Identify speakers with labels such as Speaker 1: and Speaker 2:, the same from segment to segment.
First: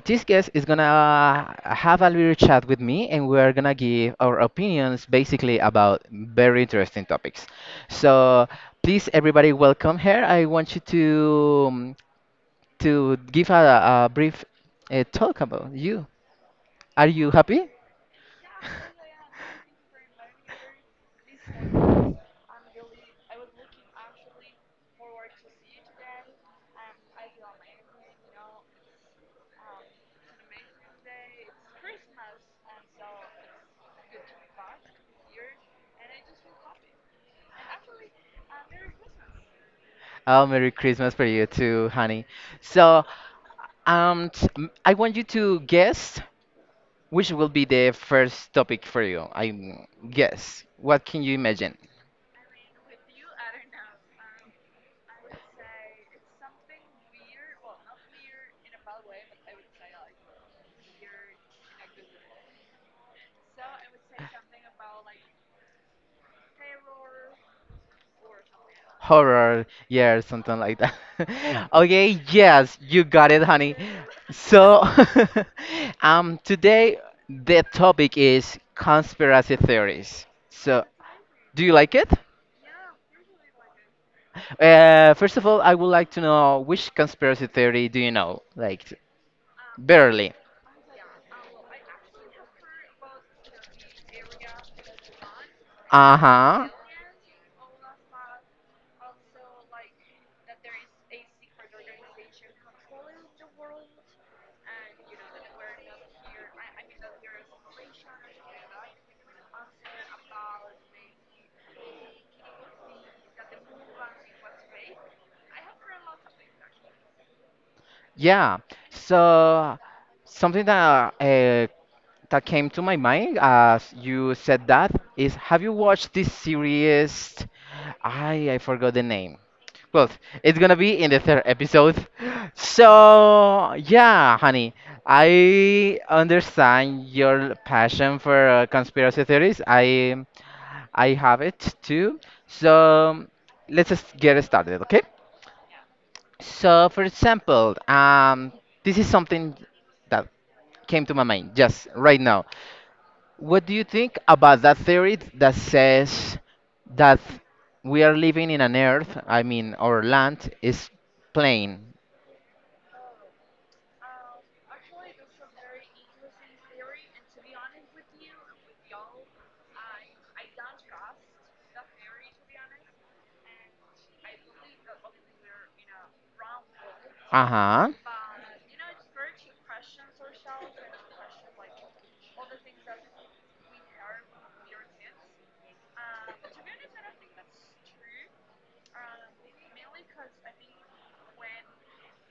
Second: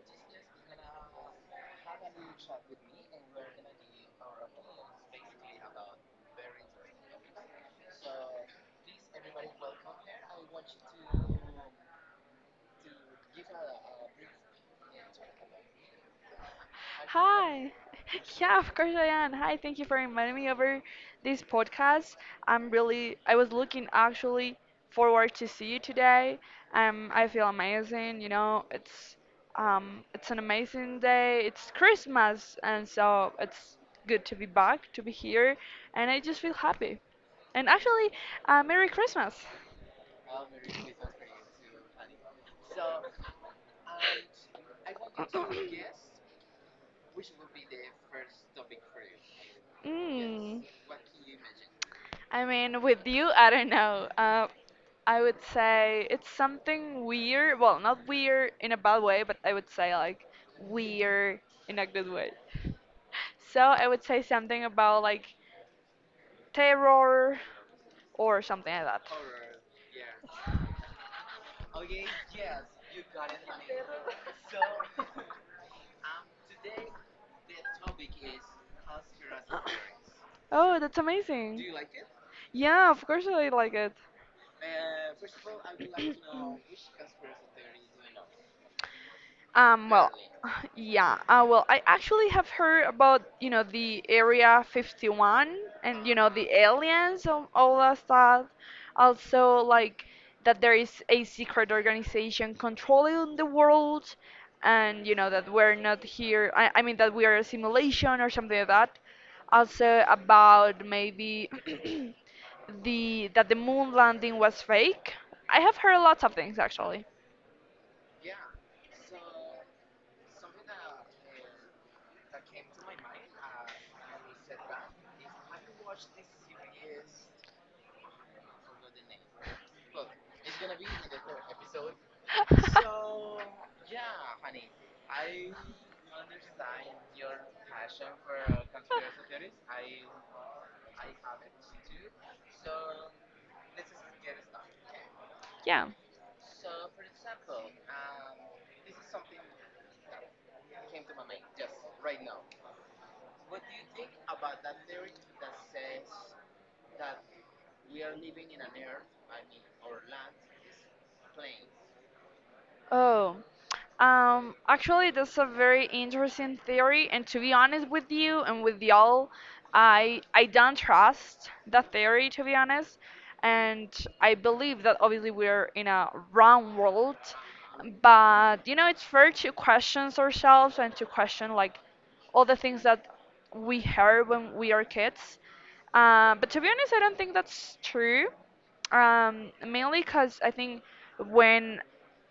Speaker 1: this guest is gonna have a little chat with me, and we're gonna give our opinions basically about very interesting topics. So, please, everybody, welcome here. I want you to give a brief talk about you. Are you happy?
Speaker 2: Hi. Yeah, of course I am. Hi, thank you for inviting me over this podcast. I was looking actually forward to see you today. I feel amazing. You know, it's an amazing day. It's Christmas, and so it's good to be back, to be here, and I just feel happy. And actually, Merry Christmas.
Speaker 1: Oh, Merry Christmas for you too, honey. So, I want you to guess which will be the first topic for you. I
Speaker 2: Mm.
Speaker 1: guess. What can you imagine?
Speaker 2: I mean, with you, I don't know. I would say it's something weird. Well, not weird in a bad way, but I would say like weird in a good way. So I would say something about like terror or something like that.
Speaker 1: Horror, yeah, something like that. Okay, yes, you got it, honey. So, today the topic is conspiracy theories.
Speaker 2: Oh,
Speaker 1: So,
Speaker 2: that's
Speaker 1: do
Speaker 2: amazing.
Speaker 1: you like it?
Speaker 2: Yeah, of course I like it.
Speaker 1: First of all, I would like to know which conspiracy theory do you know? Like,
Speaker 2: Um, well,
Speaker 1: barely.
Speaker 2: yeah. Well, I actually have heard about, you know, the Area 51 and, you know, the
Speaker 1: Uh-huh.
Speaker 2: aliens and all that stuff. Also, like, that there is a secret organization controlling the world and, you know, that we're not here. I mean, that we are a simulation or something like that. Also, about maybe the that the moon landing was fake. I have heard lots of things, actually.
Speaker 1: Yeah. So something that that came to my mind as you said that is, have you watched this series? I forgot the name. Well, it's gonna be in the third episode. So
Speaker 2: So,
Speaker 1: yeah, honey, I understand your passion for conspiracy theories. I have it too. So let's just get started, okay?
Speaker 2: yeah.
Speaker 1: So, for example, this is something that came to my mind just right now. What do you think about that theory that says that we are living in an earth, I mean, our land is plain?
Speaker 2: Oh. Actually, that's a very interesting theory, and to be honest with you and with y'all, I don't trust that theory to be honest, and I believe that obviously we're in a wrong world,
Speaker 1: Uh huh.
Speaker 2: but you know it's fair to question ourselves and to question like all the things that we heard when we are kids. But to be honest, I don't think that's true. Mainly because I think when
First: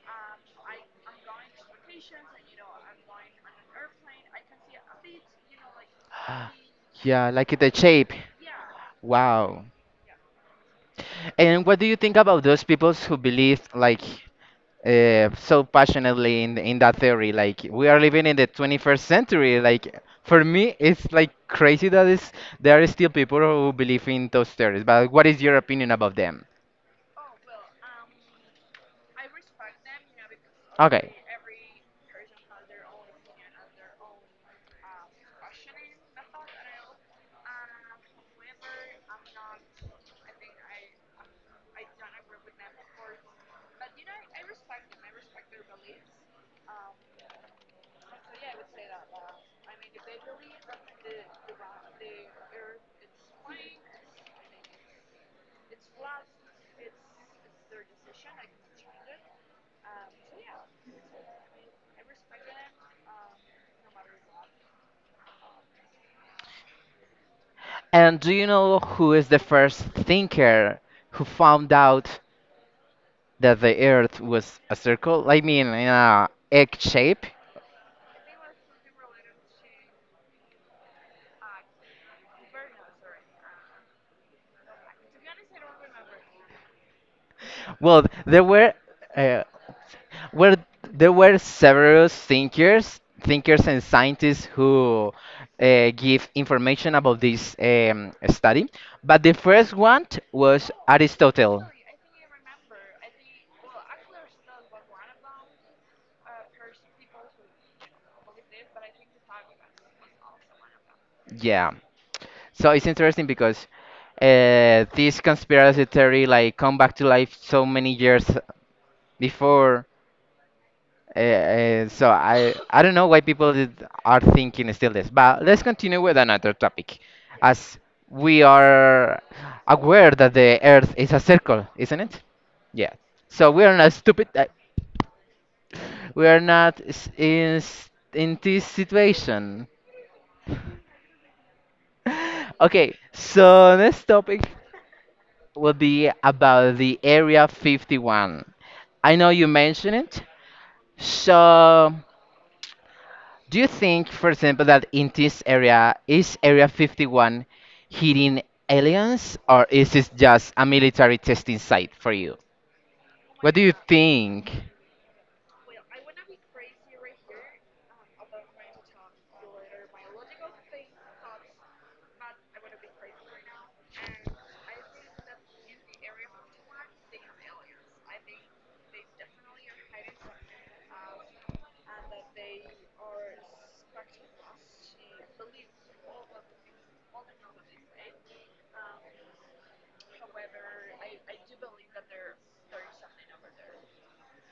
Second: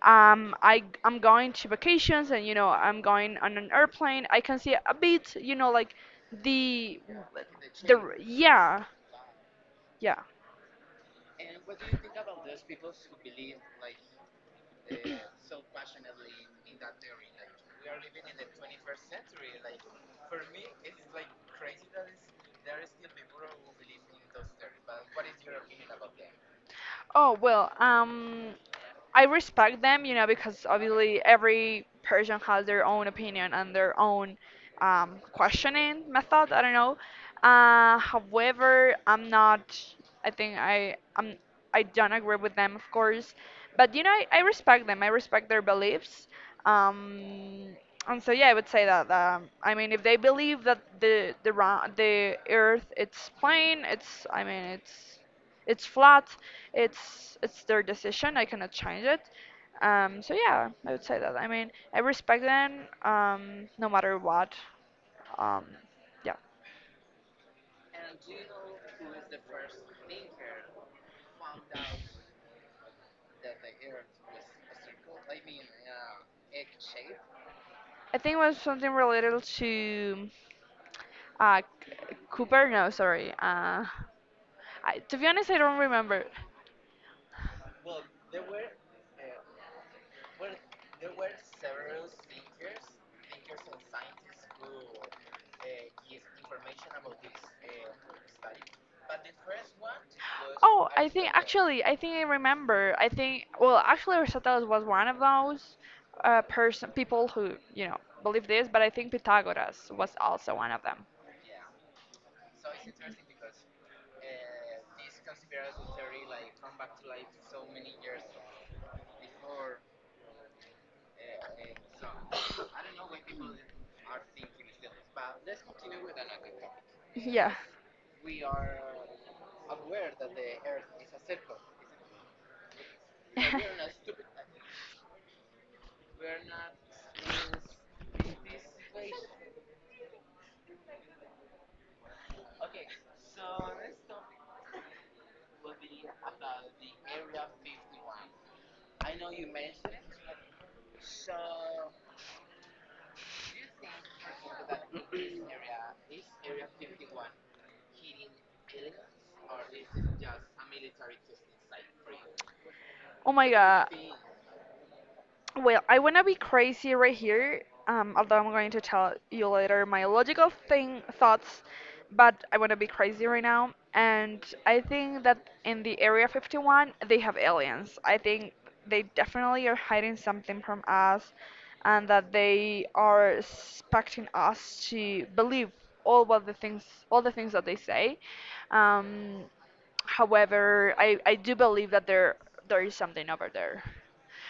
Speaker 2: I'm going to vacations and you know I'm going on an airplane, I can see a bit, you know, like the
Speaker 1: Yeah, like the
Speaker 2: the
Speaker 1: shape.
Speaker 2: yeah
Speaker 1: Wow.
Speaker 2: yeah.
Speaker 1: And what do you think about those people who believe like so passionately in that theory? Like we are living in the 21st century. Like for me, it's like crazy that is there are still people who believe in those theories. But what is your opinion about them?
Speaker 2: Oh well, I respect them, you know, because obviously every person has their own opinion and their own questioning method. I don't know. However, I'm not. I think I don't agree with them, of course, but you know, I respect them. I respect their beliefs. Um, and yeah, I would say that. I mean, if they believe that the Earth it's plane, it's I mean it's flat. It's their decision. I cannot change it. So yeah, I would say that. I mean, I respect them no matter what. Um, yeah,
Speaker 1: And do you know who is the first thinker who found out that the Earth was a circle? I mean, in a egg shape?
Speaker 2: I think it was something related to Cooper. No, sorry. To be honest, I don't remember.
Speaker 1: Well, there were uh, where there were several thinkers, thinkers and scientists who give information about this study, but the first one was Aristotle.
Speaker 2: I think I remember. Actually, Aristotle was one of those person people who you know believe this, but I think Pythagoras was also one of them.
Speaker 1: Yeah. So it's interesting because this conspiracy theory like come back to life so many years before. So I don't know why people are thinking still this, but let's continue with another topic,
Speaker 2: Yeah.
Speaker 1: as we are aware that the Earth is a circle, isn't it? Yeah. So we are not stupid. We are not s- in s- in this situation. Okay. So next topic will be about the Area 51. I know you mentioned it. So do you think, for example, that in this area is Area 51 hidden aliens, or is it just a military testing site for you?
Speaker 2: Oh my
Speaker 1: What do you
Speaker 2: god.
Speaker 1: think?
Speaker 2: Well, I wanna be crazy right here, although I'm going to tell you later my logical thing thoughts, but I wanna be crazy right now. And I think that in the Area 51 they have aliens. I think they definitely are hiding something from us, and that they are expecting us to believe all what the things, all the things that they say. Um, however, I do believe that there is something over there.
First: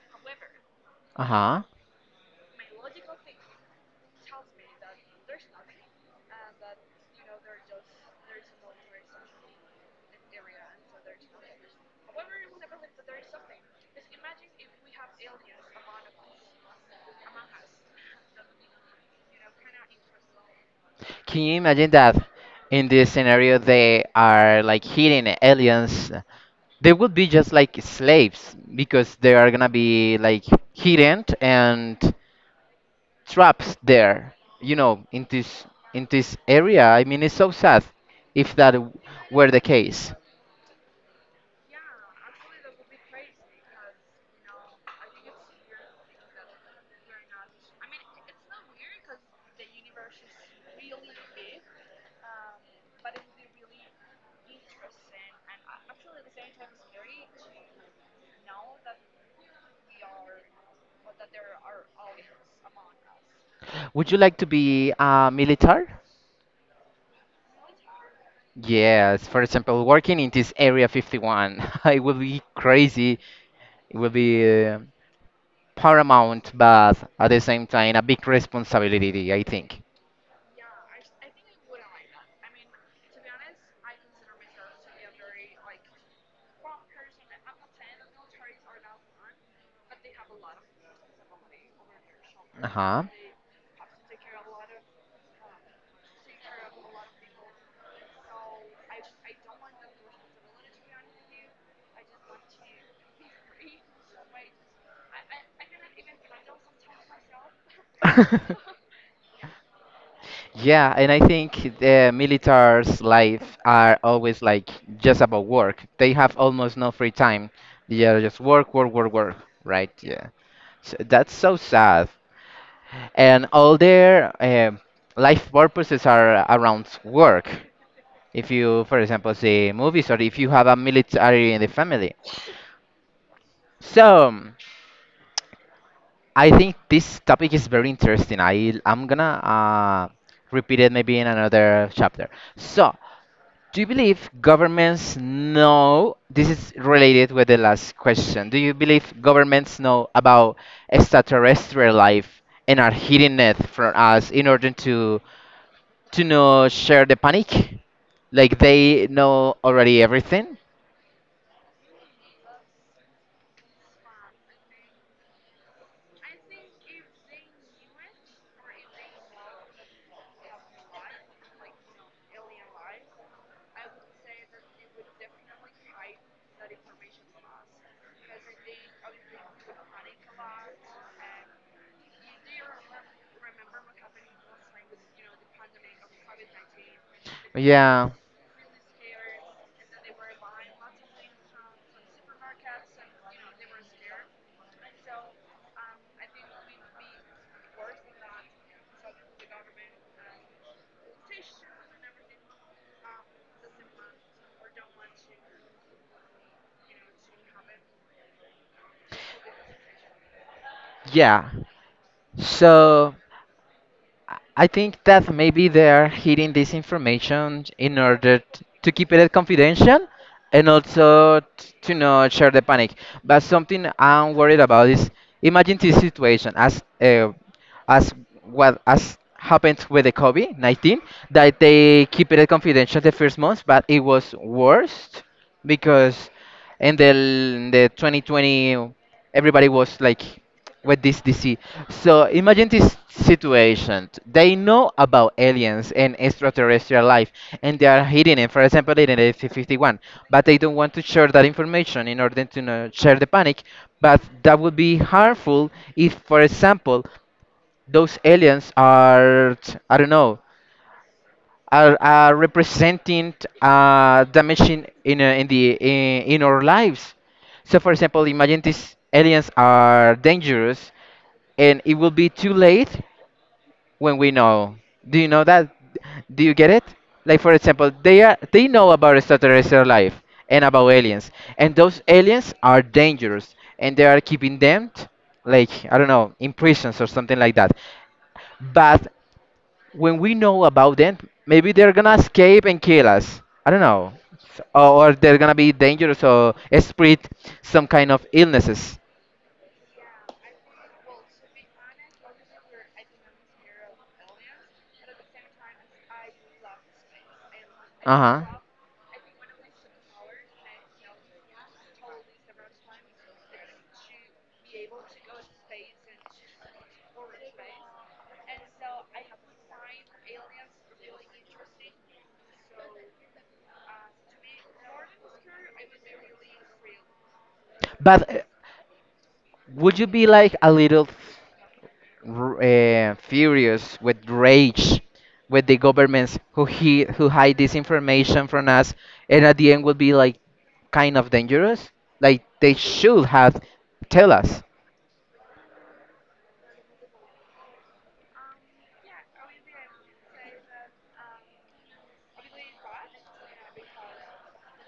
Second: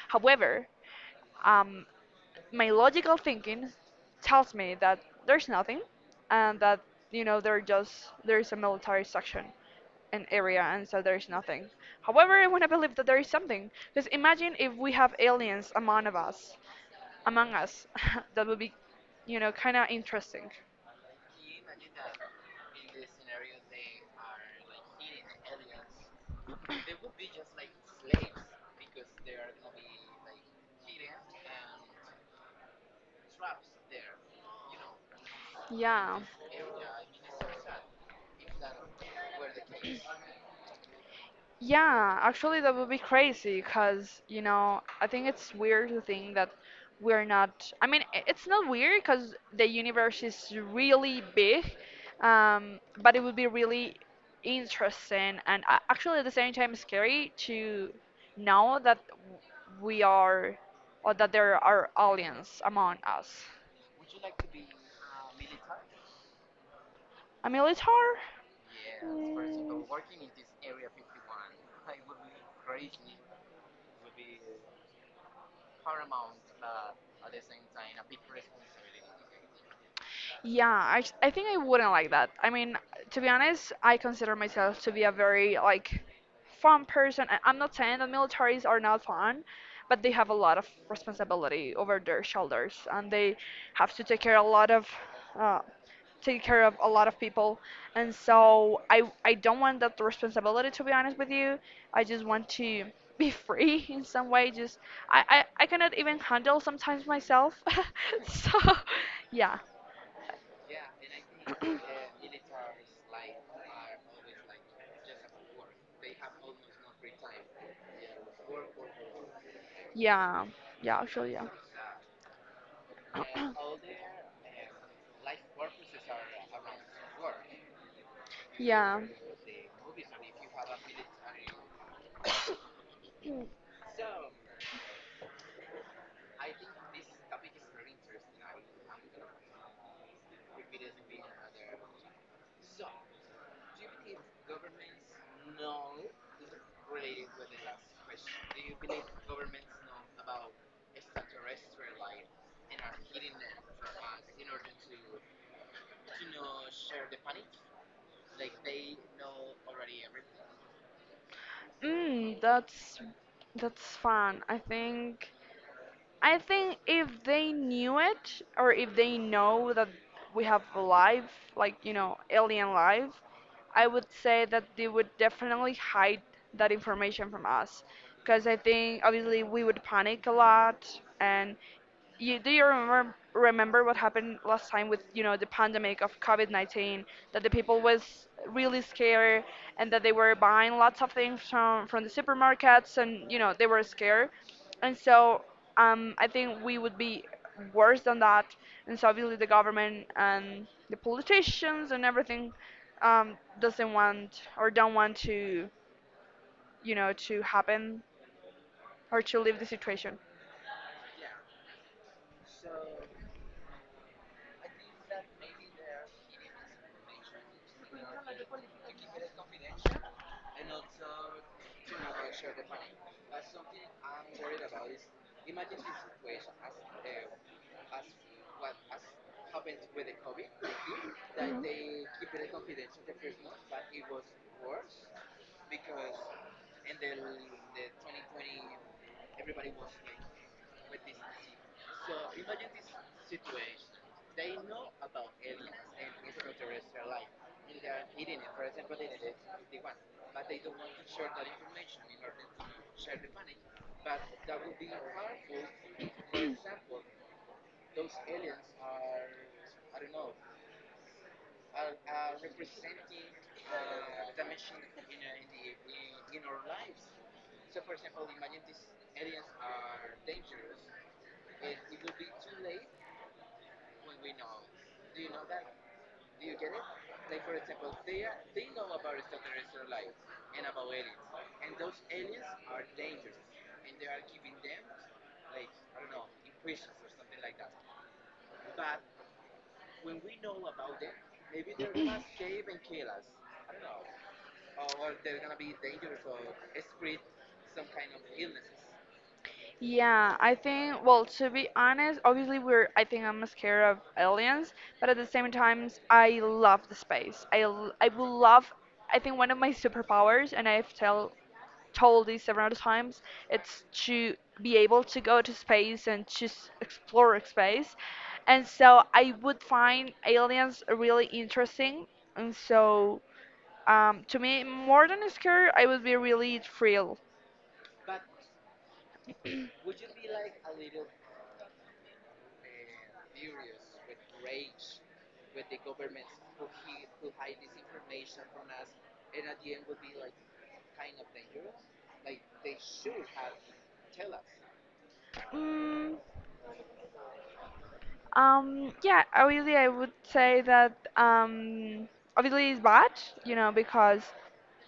Speaker 2: However,
Speaker 1: Uh huh.
Speaker 2: um, my logical thinking tells me that there's nothing and that you know they're just there's a military section an area and so there's nothing. However, I want to believe that there is something, because imagine if we have aliens among us that would be, you know, kind of interesting.
Speaker 1: Can you imagine that in this scenario they are like hidden aliens? They would be just like slaves because they are gonna be like hidden and trapped there. You know, in
Speaker 2: Yeah,
Speaker 1: this area. I mean, it's so sad if were the case.
Speaker 2: Yeah, actually, that would be crazy because, you know, I think it's weird to think that we're not. I mean, it's not weird because the universe is really big, but it would be really interesting and actually at the same time scary to know that w- we are, or that there are aliens among us.
Speaker 1: Would you like to be a militar?
Speaker 2: A militar?
Speaker 1: Yes, for
Speaker 2: Mm.
Speaker 1: example, working in this Area 51, it will be crazy, it will be paramount, but at the same time, a big responsibility, I think.
Speaker 2: I think I wouldn't like that. I mean, to be honest, I consider myself to be a very like fun person. I'm not saying that militaries are not fun, but they have a lot of responsibility over their shoulders,
Speaker 1: Uh
Speaker 2: and they have to take care a lot of uh, take care of a lot of people. And so I don't want that responsibility to be honest with you. I just want to be free in some way. I cannot even handle sometimes myself.
Speaker 1: huh.
Speaker 2: So yeah.
Speaker 1: Yeah, and I think the military's life are always like just about work. They have almost no free time. They are just work, work, work, work. Right? Yeah.
Speaker 2: Yeah,
Speaker 1: So
Speaker 2: yeah, actually,
Speaker 1: that's
Speaker 2: yeah.
Speaker 1: so sad. And all their life purposes are around work. If you, for
Speaker 2: Yeah.
Speaker 1: example, see movies or if you have a military in the family. So I think this topic is very interesting. I'm gonna repeat it maybe in another chapter. So do you believe governments know? This is related with the last question. Do you believe governments know about extraterrestrial life and are hiding it from us in order to know share the panic? Like they know already everything?
Speaker 2: Mm, that's fun. I think if they knew it or if they know that we have life, like, you know, alien life, I would say that they would definitely hide that information from us. Because I think obviously we would panic a lot. And you, do you remember what happened last time with, you know, the pandemic of COVID-19, that the people
Speaker 1: Yeah,
Speaker 2: was really scared and that they were buying lots of things from the supermarkets and, you know, they were scared and so I think we would be worse than that. And so obviously the government and the politicians and everything doesn't want or don't want to, you know, to happen or to leave the situation.
Speaker 1: yeah. So, I think that maybe they're hiding this information in order to keep it confidential and also to not share the panic. But something I'm worried about is imagine this situation as what as happened with the COVID-19, that they keep it confidential the first months, but it was worse because in the 2020 everybody was like with this DC. So imagine this situation. They know about aliens and extraterrestrial life, and they are hiding it. For example, in the 51, but they don't want to share that information in order to not share the panic. But that would be harmful if, for example, those aliens are, I don't know, are representing damaging in the in our lives. So, for example, imagine these aliens are dangerous, and it will be too late when we know. Do you know that? Do you get it? Like, for example, they are they know about extraterrestrial life and about aliens, and those aliens are dangerous, and they are keeping them, like I don't know, in prisons or something like that. But when we know about them, maybe they're gonna escape and kill us. I don't know. Or they're gonna be dangerous or spread some kind of illnesses.
Speaker 2: Yeah, I think. Well, to be honest, obviously we're. I think I'm scared of aliens, but at the same time, I love the space. I
Speaker 1: Uh
Speaker 2: will
Speaker 1: huh.
Speaker 2: love. I think one of my superpowers, and I've tell told this several times, it's to be able to go to space and just explore space. And so I would find aliens really interesting. And so to me, more than scared, I would be really thrilled.
Speaker 1: But would you be like a little furious with rage with the governments who he who hide this information from us and at the end will be like kind of dangerous, like they should have tell us.
Speaker 2: Mm, yeah, obviously, I would say that obviously it's bad, you know, because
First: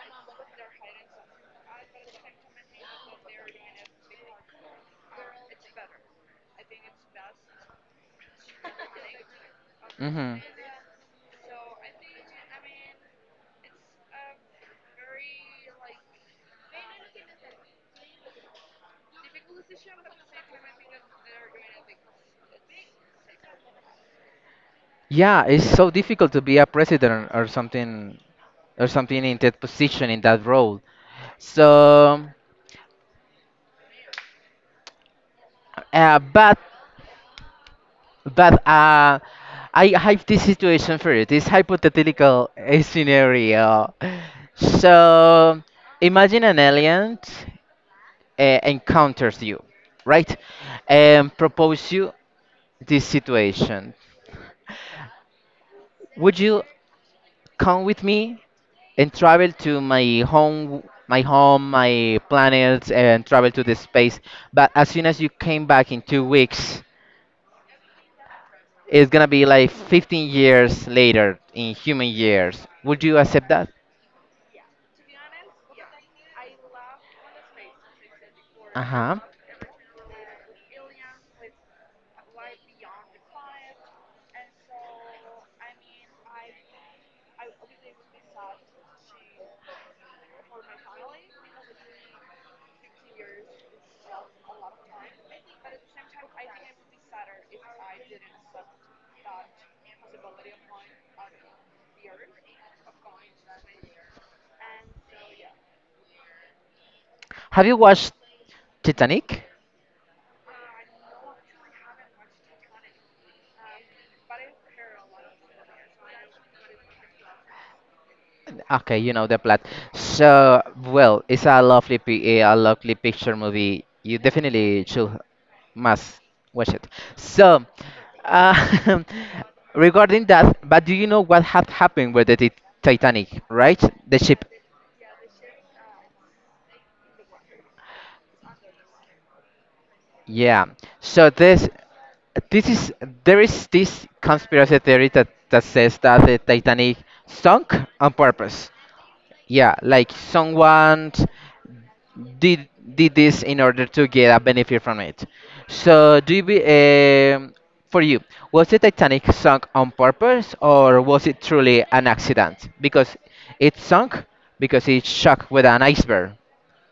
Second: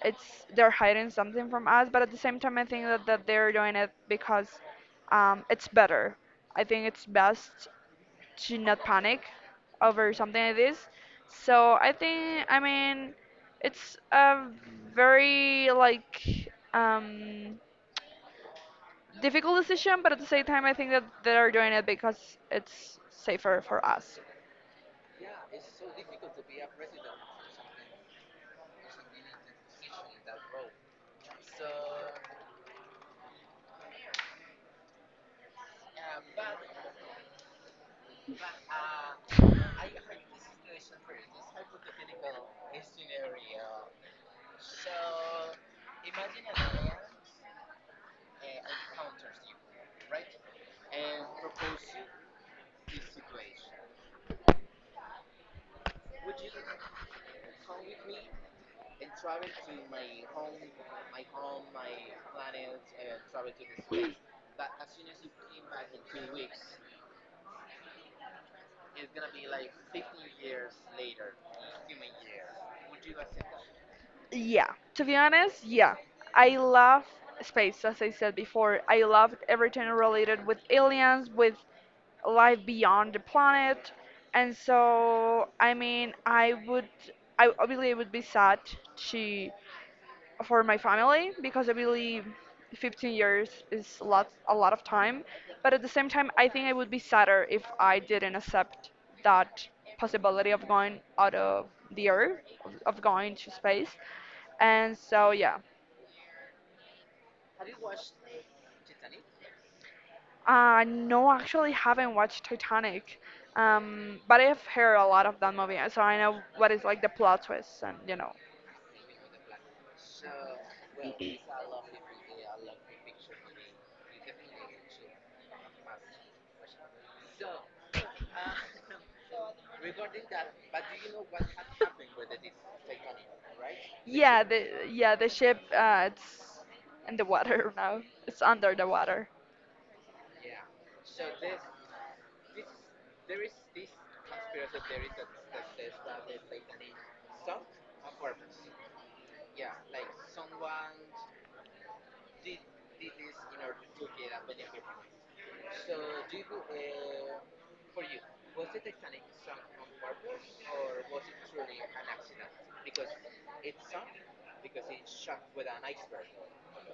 Speaker 2: it's they're hiding something from us, but at the same time I think that they're doing it because it's better. I think it's best to not panic over
Speaker 1: Hmm.
Speaker 2: something like this. So I think, I mean, it's a very like um, difficult decision, but at the same time I think that they're doing it because it's safer for us.
Speaker 1: Yeah, it's so difficult to be a president or something in that position in that role. So, uh, but but I have this situation for you, this hypothetical scenario. So, imagine an alien encounters you, right, and propose you this situation. Would you come with me and travel to my home, my home, my planets, and travel to the space, but as soon as you came back in 2 weeks it's gonna be like 15 years later in human years, would you accept that?
Speaker 2: Yeah, to be honest, yeah. I love space, as I said before. I
Speaker 1: Uh-huh.
Speaker 2: loved everything related with aliens, with life beyond the planet. And so, I believe it would be sad to, for my family because I believe 15 years is a lot of time. But at the same time, I think I would be sadder if I didn't accept that possibility of going out of the earth, of going to space. And so yeah,
Speaker 1: Have you watched Titanic?
Speaker 2: no, actually haven't watched Titanic, but I've heard a lot of that movie, and so I know what is like the plot twists and you know.
Speaker 1: Okay, you know the plot. So, well, it's a a lovely picture movie. You definitely should must watch it. So, uh, regarding that, but do you know what had happened with the Titanic, right? The ship.
Speaker 2: Yeah the ship it's in the water now. It's under the water.
Speaker 1: Yeah. So this is there is this conspiracy theory that says that the Titanic sunk on purpose. Yeah, like someone did did this in order to get a benefit from it. So, do you be um, for you? Was the Titanic sunk on purpose, or was it truly an accident? Because it sunk because it struck with an iceberg.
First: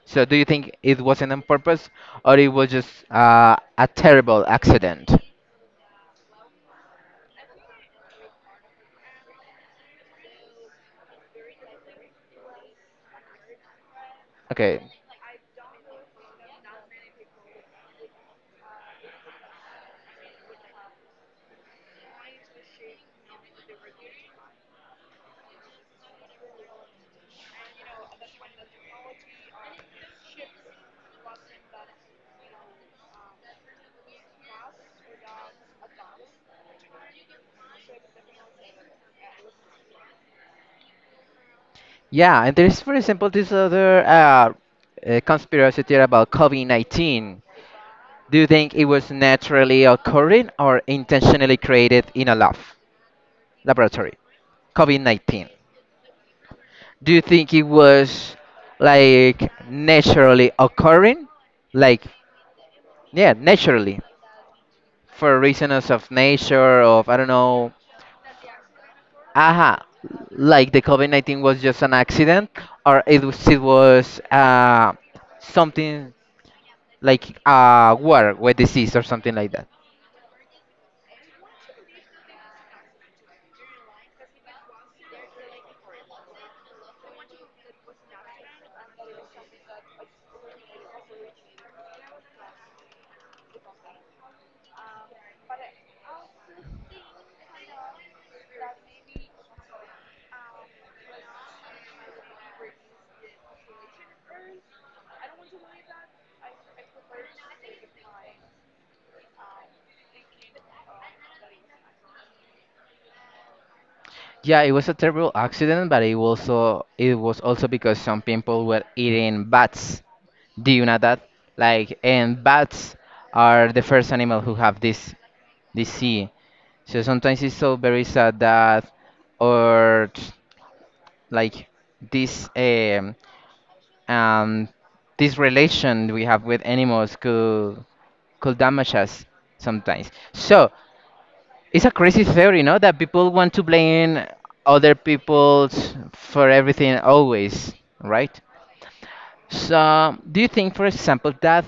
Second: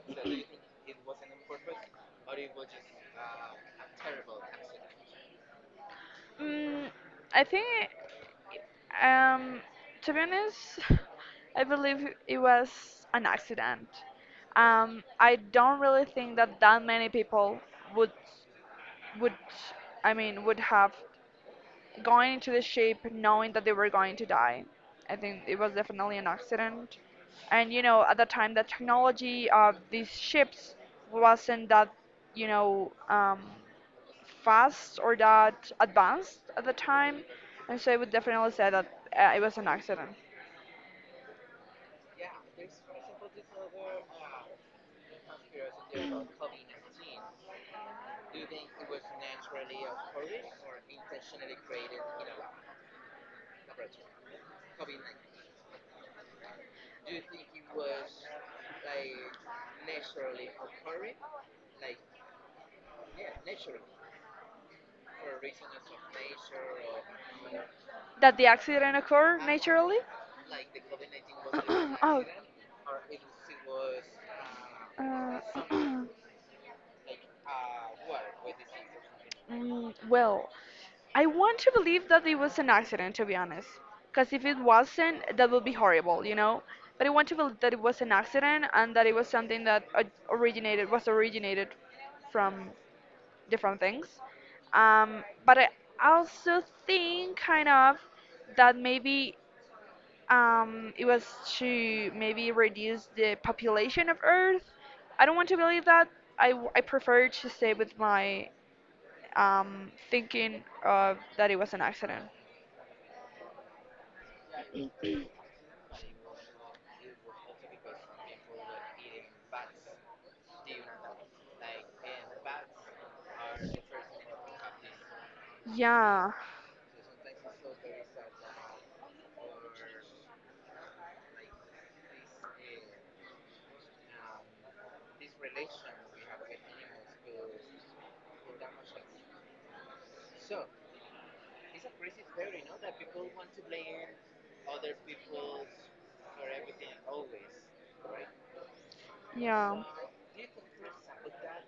Speaker 1: So, do you think it wasn't on purpose, or it was just a terrible accident?
Speaker 2: Mm, I think um, to be honest, I believe it was an accident.
Speaker 1: Okay.
Speaker 2: I don't really think that that many people would would I mean would have going into the ship knowing that they were going to die. I think it was definitely an accident. And you know, at the time, the technology of these ships wasn't that, you know, fast or that advanced at the time. And so I would definitely say that it was an accident.
Speaker 1: Yeah, and there is, for example, this other conspiracy theory about COVID-19. Do you think it was naturally occurring or intentionally created in a lab laboratory? COVID COVID-19. Do you think it was like naturally occurring? Like, yeah, naturally for reasons of nature, of I don't know,
Speaker 2: That the accident occurred
Speaker 1: aha,
Speaker 2: naturally?
Speaker 1: like the COVID COVID-19 was just an
Speaker 2: oh,
Speaker 1: accident or it was
Speaker 2: uh,
Speaker 1: something like a war with disease or something like that?
Speaker 2: Mm, well, I want to believe that it was an accident, to be honest. Because if it wasn't, that would be horrible, you know? But I want to believe that it was an accident and that it was something that originated from different things. But I also think, kind of, that maybe it was to maybe reduce the population of Earth. I don't want to believe that. I prefer to stay with my thinking of that it was an accident.
Speaker 1: Yeah, it was a terrible accident, but it also it was also because some people were eating bats. Do you know that? Like, and bats are the first animal who have this disease.
Speaker 2: Yeah,
Speaker 1: So sometimes it's so very sad that, or t- like this um this relation we have with animals could damage us sometimes. So it's a crazy theory, no? That people want to blame other people for everything always, right?
Speaker 2: yeah.
Speaker 1: So, do you think, for example, that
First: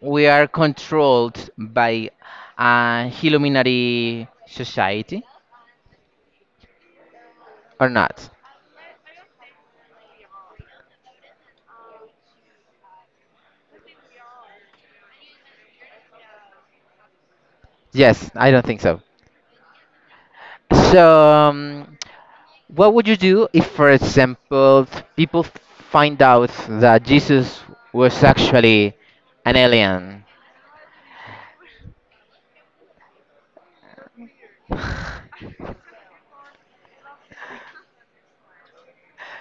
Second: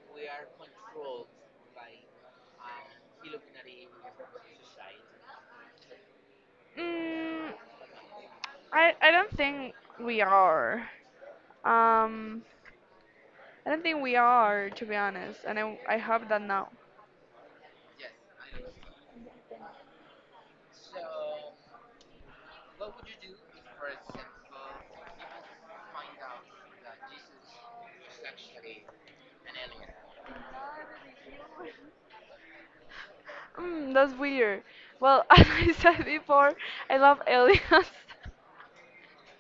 Speaker 1: we are controlled by a Illuminati society
Speaker 2: Mm,
Speaker 1: or not?
Speaker 2: I don't think we are. Um, I don't think we are, to be honest, and I hope that now.
Speaker 1: Yes, I don't think so. So, what would you do if, for example, people find out that Jesus was actually an alien?
Speaker 2: Mm, that's weird. Well, as I said before, I love aliens.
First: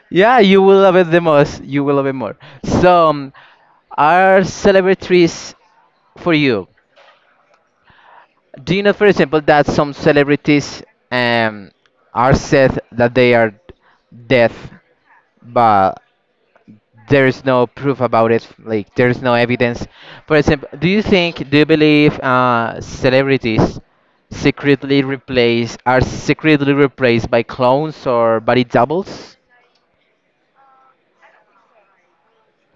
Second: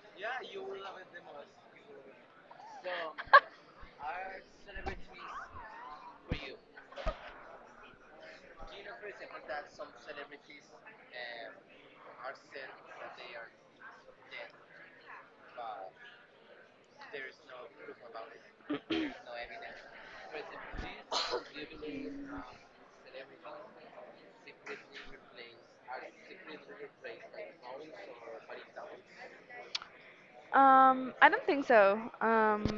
Speaker 1: Yeah, you will love it the most. You will love it more. So, are celebrities for you? Do you know, for example, that some celebrities um, are said that they are deaf, but there is no proof about it. Like there is no evidence. For example, do you think, do you believe celebrities secretly replaced are secretly replaced by clones or body doubles?
Speaker 2: I don't think so.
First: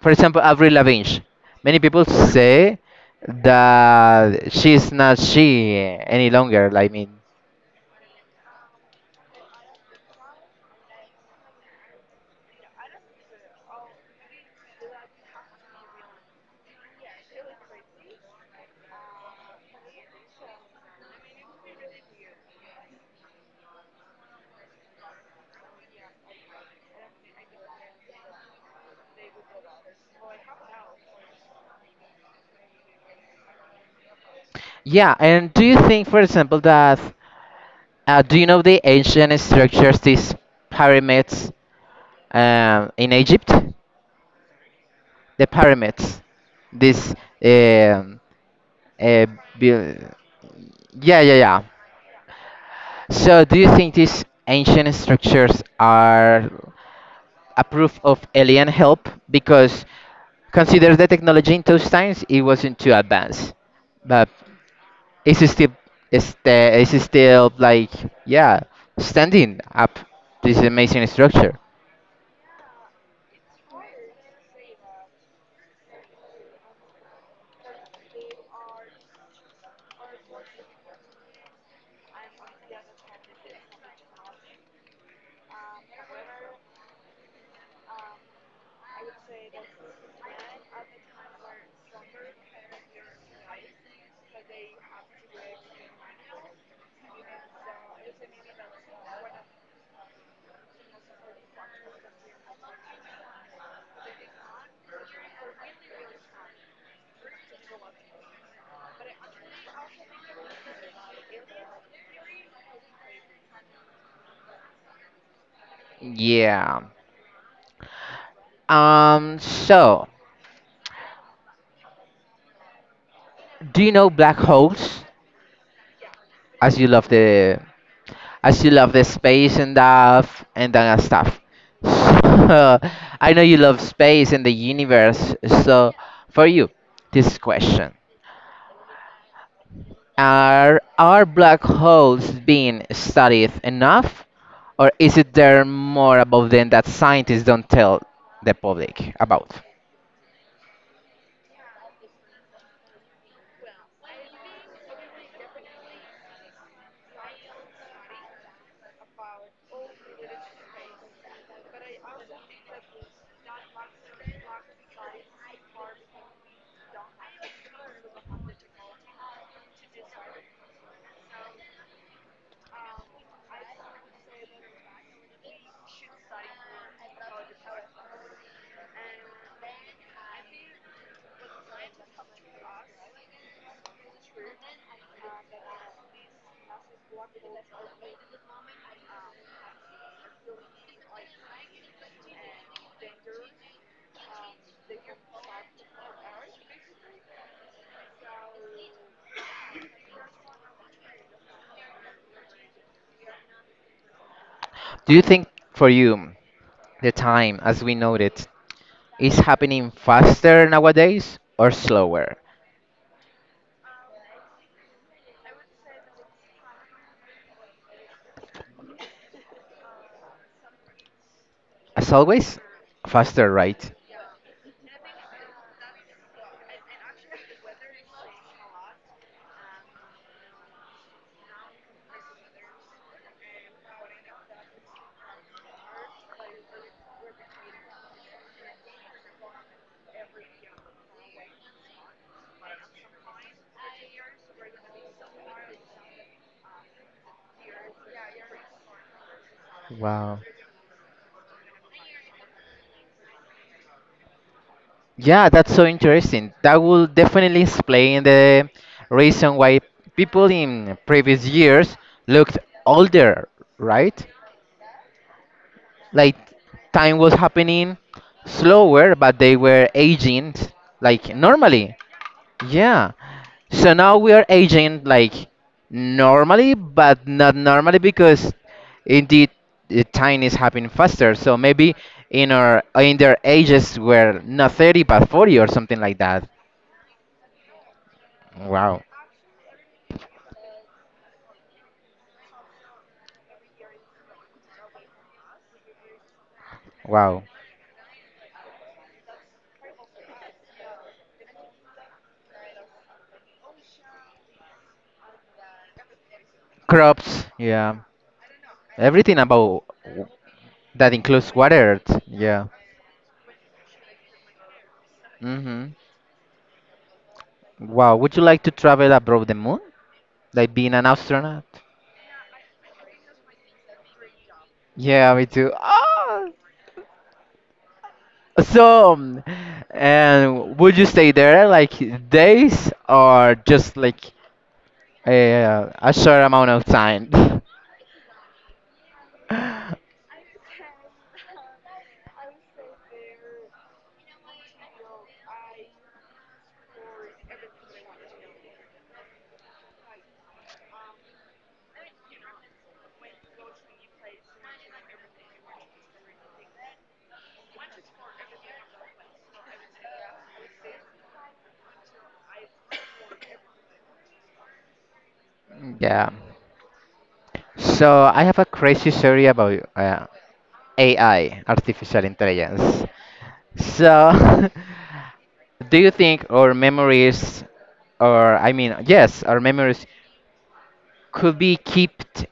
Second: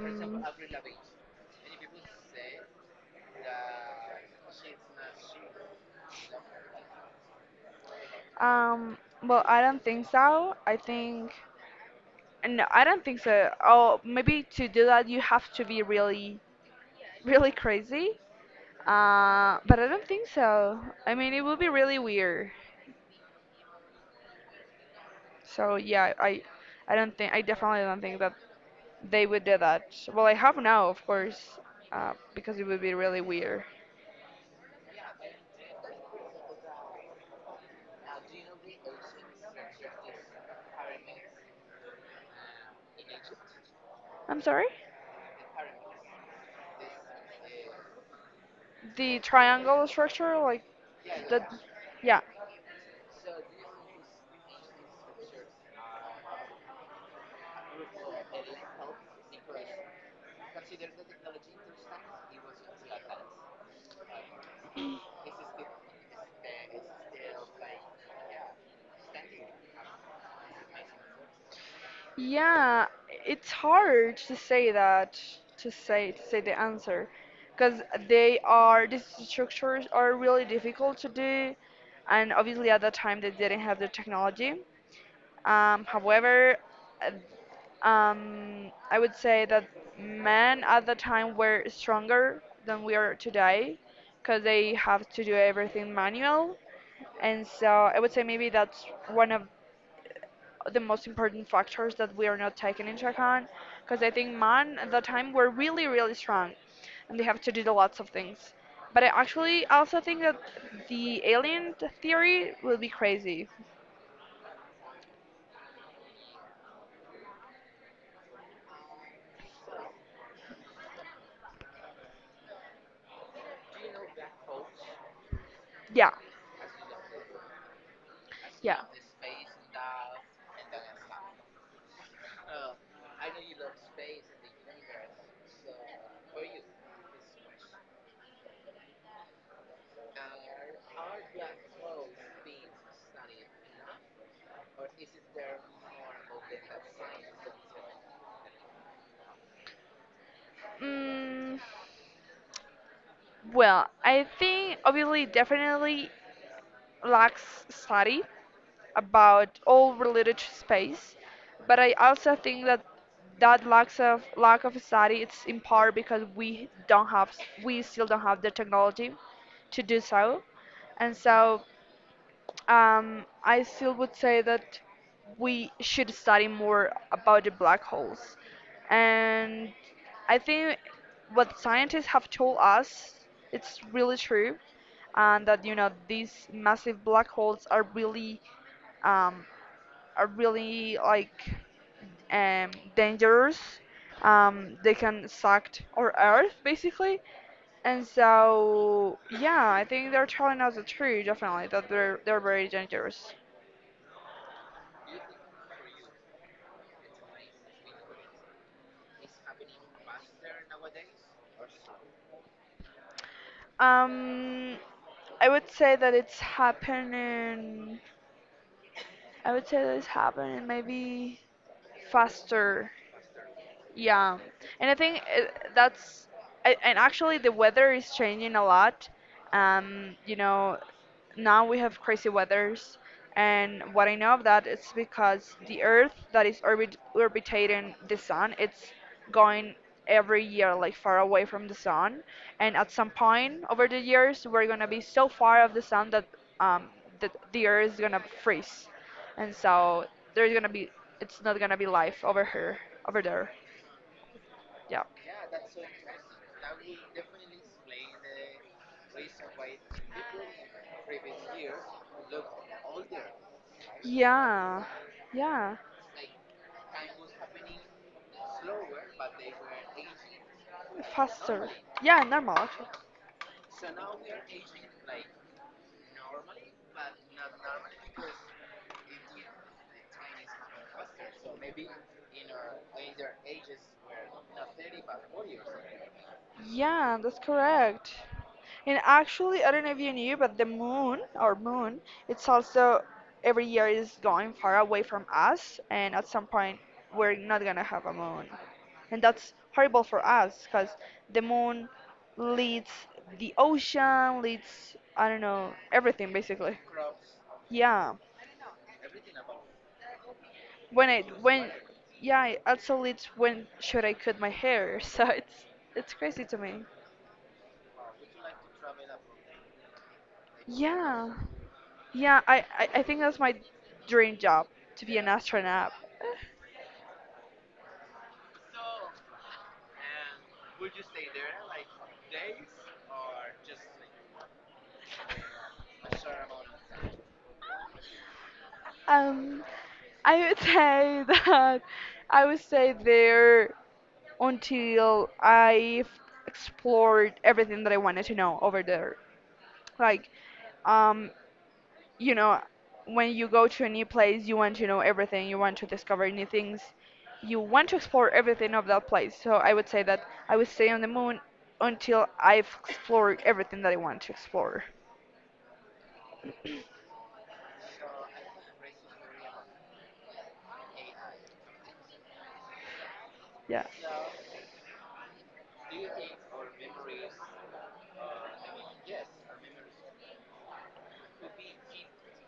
Speaker 1: For example, Avril Lavigne. Many people say that she's not any longer. I mean,
Speaker 2: um, well, I don't think so. I think No, I don't think so. Oh, maybe to do that you have to be really, really crazy. But I don't think so. I mean, it would be really weird. So yeah, I, I don't think. I Definitely don't think that they would do that. So, well, I have now, of course, because it would be really weird.
Speaker 1: yeah. And do you think, for example, that do you know the ancient structures, these pyramids in Egypt,
Speaker 2: I'm sorry.
Speaker 1: the pyramids, this um,
Speaker 2: The
Speaker 1: uh,
Speaker 2: triangle
Speaker 1: buil-
Speaker 2: structure, like
Speaker 1: yeah, yeah,
Speaker 2: the,
Speaker 1: yeah.
Speaker 2: yeah,
Speaker 1: So do you think these ancient structures are approve of alien help, because consider the technology in those times it wasn't too advanced, but it's still it's, the, it's still like yeah standing up this amazing structure.
Speaker 2: yeah. It's hard to say the answer, because they are these structures are really difficult to do, and obviously at that time they didn't have the technology. However, uh, I would say that men at the time were stronger than we are today because they have to do everything manual. And so I would say maybe that's one of the most important factors that we are not taking into account, because I think men at the time were really, really strong and they have to do the lots of things. But I actually also think that the alien theory will be crazy.
Speaker 1: Yeah. So, do you know black holes?
Speaker 2: Yeah,
Speaker 1: As you love the, as you
Speaker 2: yeah.
Speaker 1: love the space and stuff and that stuff. So, I know you love space and the universe. So, for you, this question: Are black holes being studied enough, or is it there more about them that scientists don't tell the public about?
Speaker 2: Mm, well, I think obviously definitely lacks study about all related to space, but I also think that lack of study, it's in part because we still don't have the technology to do so, and so I still would say that we should study more about the black holes. And I think what scientists have told us, it's really true, and that, you know, these massive black holes are really, um, are really, like, um, dangerous. They can suck our Earth basically, and so yeah, I think they're telling us the truth, definitely, that they're very dangerous.
Speaker 1: Do you think, for you, the time as we know it is happening faster nowadays or slower?
Speaker 2: Um, I would say that it's happening. I would say that it's happening maybe
Speaker 1: As always,
Speaker 2: faster.
Speaker 1: faster, right?
Speaker 2: Yeah, and I think that's and actually the weather is changing a lot. You know, now we have crazy weathers, and what I know of that is because the Earth that is orbitating the sun, it's going every year like far away from the sun, and at some point over the years we're gonna be so far of the sun that um that the Earth is gonna freeze, and so
Speaker 1: Wow.
Speaker 2: there's gonna be It's not gonna be life over there. Yeah.
Speaker 1: Yeah, that's so interesting. That will definitely explain the reason why people in previous years looked older, right?
Speaker 2: Yeah. Yeah.
Speaker 1: Like time was happening slower but they were aging like
Speaker 2: Faster.
Speaker 1: normally.
Speaker 2: Yeah, normal actually.
Speaker 1: Yeah, so now we are aging like normally but not normally because indeed the time is happening faster, so maybe in their ages were not 30 but 40 or something like that.
Speaker 2: Yeah, that's correct.
Speaker 1: Wow.
Speaker 2: And actually, I don't know if you knew, but the moon, our moon, it's also every year is going far away from us, and at some point we're
Speaker 1: Wow.
Speaker 2: not gonna have a moon. And that's horrible for us because the moon leads the ocean, leads, I don't know, everything basically.
Speaker 1: Crops, yeah.
Speaker 2: Yeah.
Speaker 1: Everything about
Speaker 2: when
Speaker 1: that
Speaker 2: it
Speaker 1: includes
Speaker 2: when
Speaker 1: water.
Speaker 2: yeah, it
Speaker 1: Yeah.
Speaker 2: also leads when should I cut my hair so
Speaker 1: Mm-hmm.
Speaker 2: it's crazy to me.
Speaker 1: Wow, would you like to travel above the moon, like being an
Speaker 2: Yeah.
Speaker 1: astronaut?
Speaker 2: Yeah, I think that's my dream job, to be an
Speaker 1: Yeah, me too.
Speaker 2: astronaut.
Speaker 1: Ah! So, and would you stay there like days or just like a short amount of time?
Speaker 2: um I would say that I would stay there until I've explored everything that I wanted to know over there, like, um you know, when you go to a new place, you want to know everything, you want to discover new things, you want to explore everything of that place. So I would say that I would stay on the moon until I've explored everything that I want to explore.
Speaker 1: Yeah. So I have a crazy story about AI, artificial intelligence.
Speaker 2: Yeah.
Speaker 1: So, do you think our memories, or yes, our memories could be kept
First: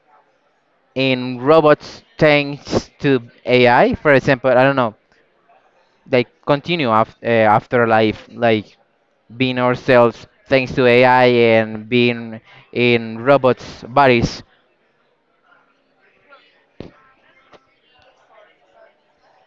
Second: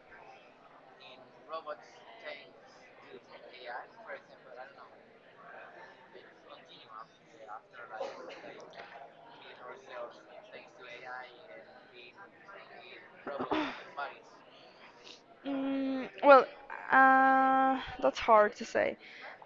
Speaker 1: in robots thanks to AI. For example, I don't know, like continue afterlife, like being ourselves thanks to AI and being in robots' bodies?
Speaker 2: Well, that's hard to say,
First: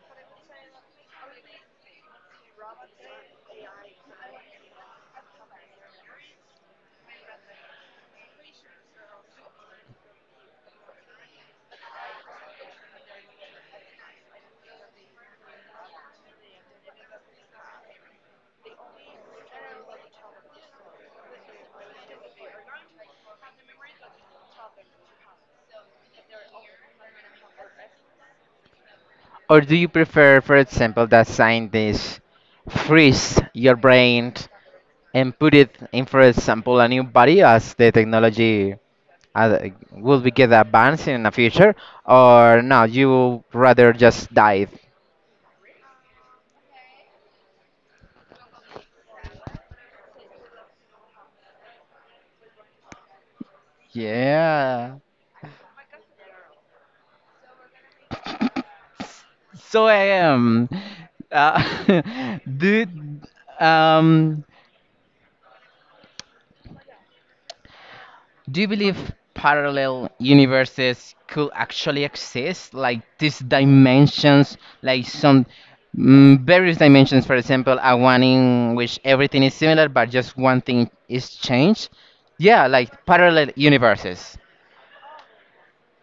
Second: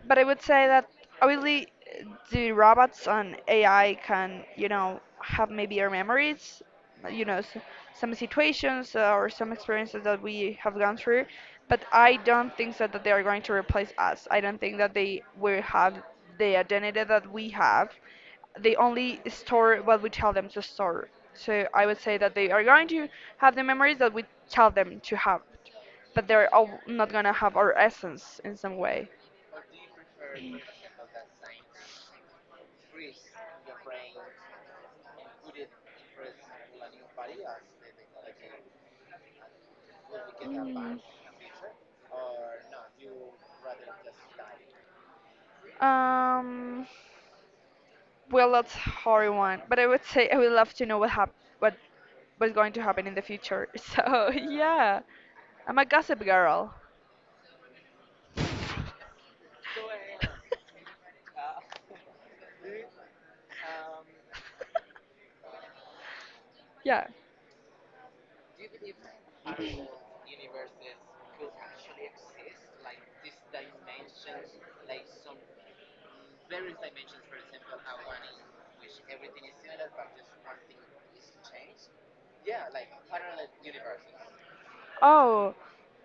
Speaker 2: but I would say that obviously the robots and AI can, you know, have maybe our memories, you know, s some situations or some experiences that we have gone through, but I don't think so that they are going to replace us. I don't think that they will have the identity that we have. They only store what we tell them to store. So I would say that they are going to have the memories that we tell them to have, but they're all not gonna have our essence in some way.
Speaker 1: Or do you prefer, for example, that scientists freeze your brain and put it in, for example, a new body as the technology uh, will be get advanced in the future? Or no, you rather just die?
Speaker 2: Um, well, that's a hard one, but I would say I would love to know what what's going to happen in the future. So
Speaker 1: Yeah.
Speaker 2: yeah, I'm a gossip girl.
Speaker 1: So I am. Uh, do um
Speaker 2: Yeah.
Speaker 1: do you believe parallel universes could actually exist? Like these dimensions, like some various dimensions. For example, a one in which everything is similar, but just one thing is changed. Yeah, like parallel universes.
Speaker 2: Oh,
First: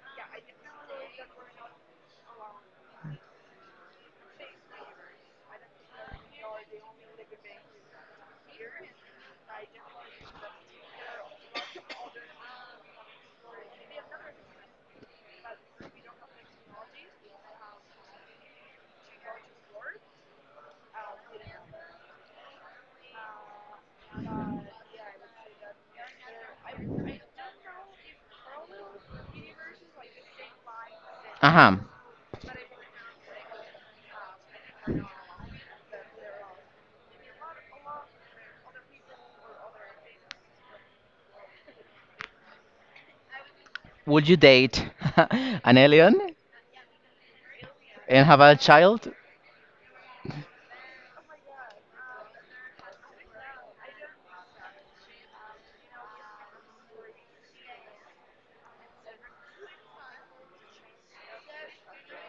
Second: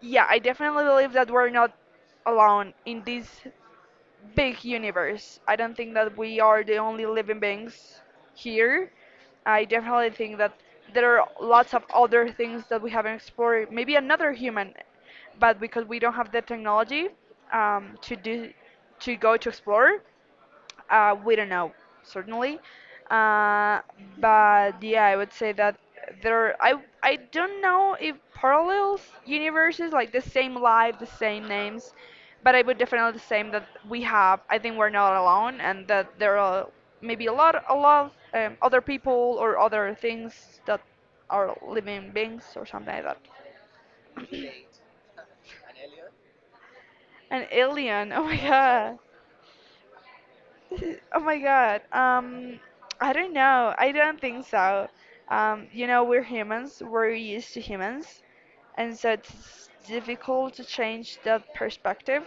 Speaker 2: yeah. I definitely believe that we're not alone in this big universe. I don't think that we are the only living beings here. I definitely think that there are lots of other things that we haven't explored. Maybe another human, but because we don't have the technology um, to do to go to explore, we don't know, certainly. Uh, but yeah, I would say that there. I don't know if parallels universes, like the same life, the same
Speaker 1: Uh-huh.
Speaker 2: names, but I would definitely say that we have. I think we're not alone, and that there are maybe a lot of other people or other things that are living beings or something like that.
Speaker 1: Would you date an alien
Speaker 2: An alien.
Speaker 1: and
Speaker 2: Oh
Speaker 1: have a
Speaker 2: my
Speaker 1: child?
Speaker 2: Oh my God. I don't know. I don't think so. You know, we're humans. We're used to humans, and so it's difficult to change that perspective.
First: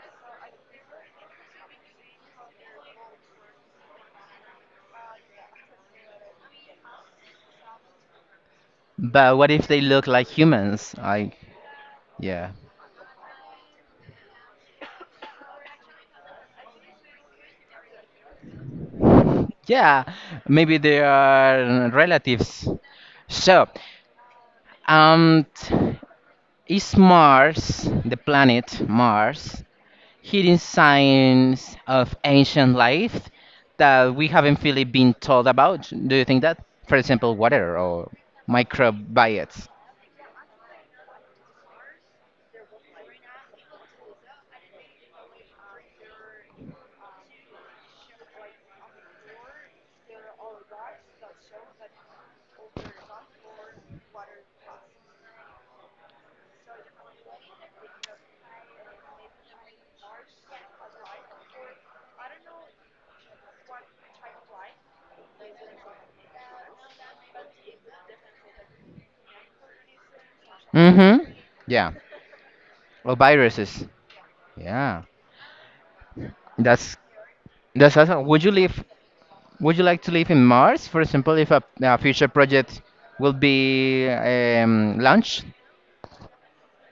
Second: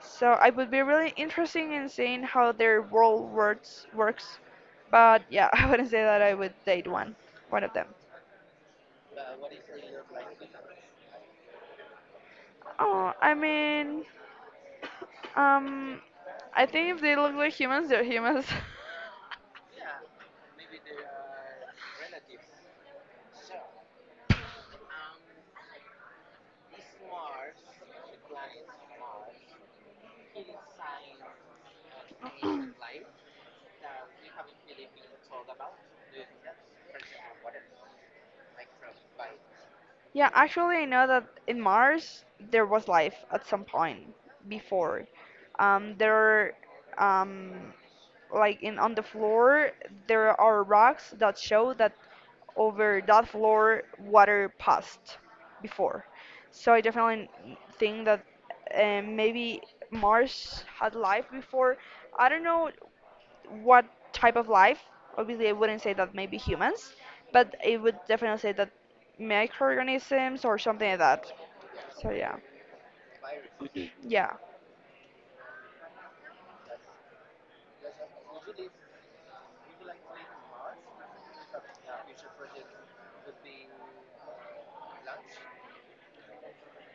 Speaker 2: So I would be really interesting in seeing how their world works. But yeah, I wouldn't say that I would date one of them.
Speaker 1: But what if they look like humans? Like, yeah.
Speaker 2: Oh, I mean, um, I think if they look like humans, they're humans.
Speaker 1: Yeah, maybe they are relatives. So, um, t- is Mars, the planet Mars, hidden signs of ancient life that we haven't really been told about? Do you think that? For example, water or microbiotes.
Speaker 2: Yeah, actually, I know that in Mars there was life at some point before. Um, there, um, like in on the floor, there are rocks that show that over that floor water passed before. So I definitely think that maybe Mars had life before. I don't know what type of life. Obviously, I wouldn't say that maybe humans, but I would definitely say that microorganisms or something like that.
Speaker 1: Mm-hmm. Yeah.
Speaker 2: So yeah,
Speaker 1: Or viruses.
Speaker 2: yeah.
Speaker 1: Yeah. That's that's awesome. Would you like to live in Mars, for example, if a future project will be launched?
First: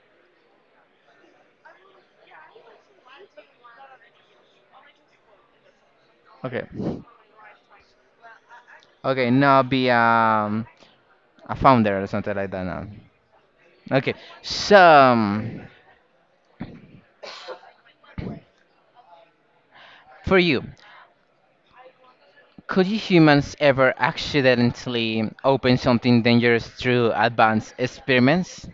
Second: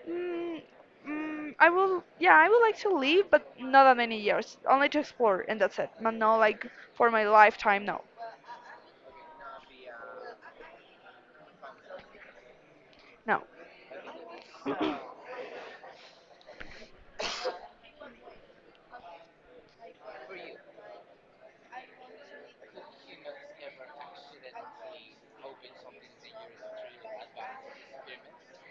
Speaker 2: Mm, I will, yeah, I would like to live, but not that many years. Only to explore, and that's it. But no, like
Speaker 1: Okay.
Speaker 2: for my lifetime, no,
Speaker 1: Okay, now be a founder or something like that now.
Speaker 2: no.
Speaker 1: Okay, so for you, could you humans ever accidentally open something dangerous through advanced experiments?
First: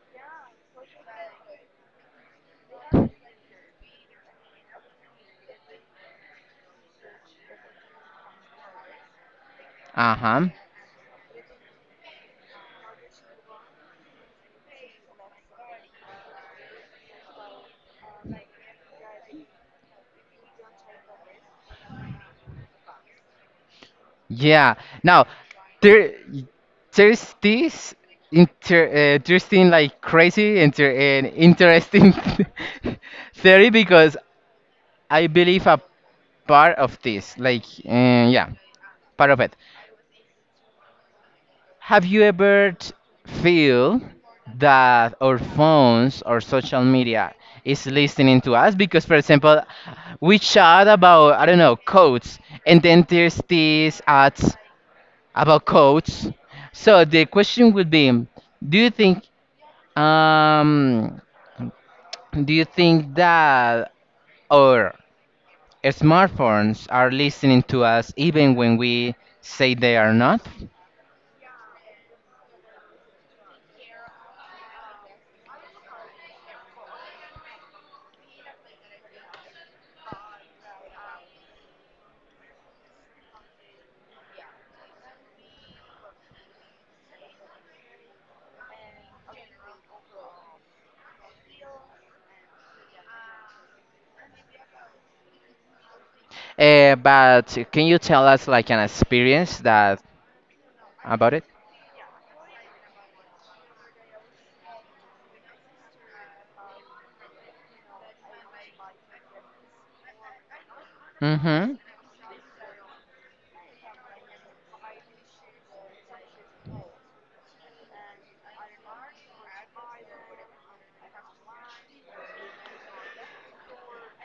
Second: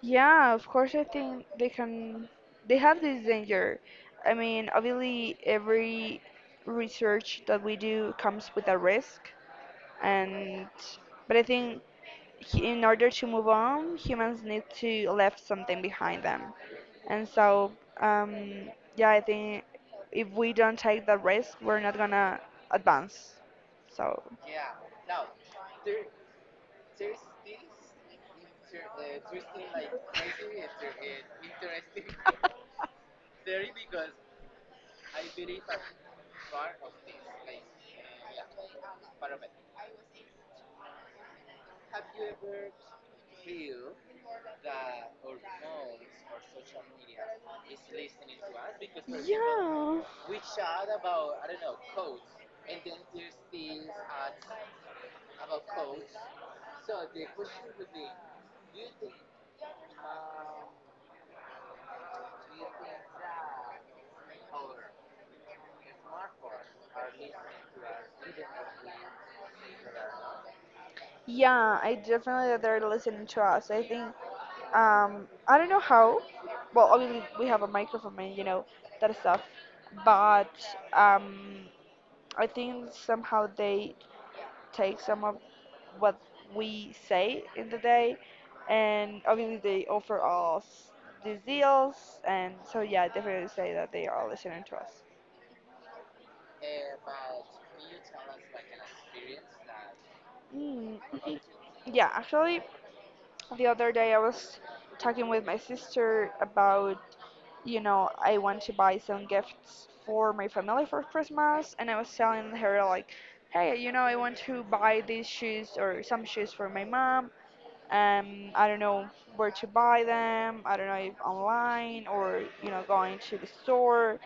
Speaker 2: Yeah, of course, I think they can. They have this danger. I mean, obviously, every research that we do comes with a risk,
Speaker 1: Uh huh.
Speaker 2: and but I think in order to move on, humans need to leave something behind them. And so, um, yeah, I think if we don't take the risk, we're not gonna advance. So,
Speaker 1: Yeah. Now, there there's this interesting like crazy interesting theory because I believe a part of this like part of it. Have you ever feel that our phones or social media is listening to us? Because, for example,
Speaker 2: yeah,
Speaker 1: we chat about, I don't know, codes, and then there's these ads about codes. So the question would be, do you think um do you think that our smartphones are listening to us even when we say they are not?
Speaker 2: yeah, I definitely that they're listening to us. I think, I don't know how. Well, obviously we have a microphone and, you know, that stuff, but um, I think somehow they take some of what we say in the day, and obviously they offer us these deals, and so yeah, I definitely say that they are listening to us.
Speaker 1: But can you tell us like an experience that
Speaker 2: Mm.
Speaker 1: about it?
Speaker 2: Yeah, actually, the other day I was talking with my sister about, you know, I want to buy some gifts for my family for Christmas,
Speaker 1: Mm-hmm.
Speaker 2: and I was telling her, like, hey, you know, I want to buy these shoes or some shoes for my mom. I don't know where to buy them. I don't know if online or, you know, going to the store.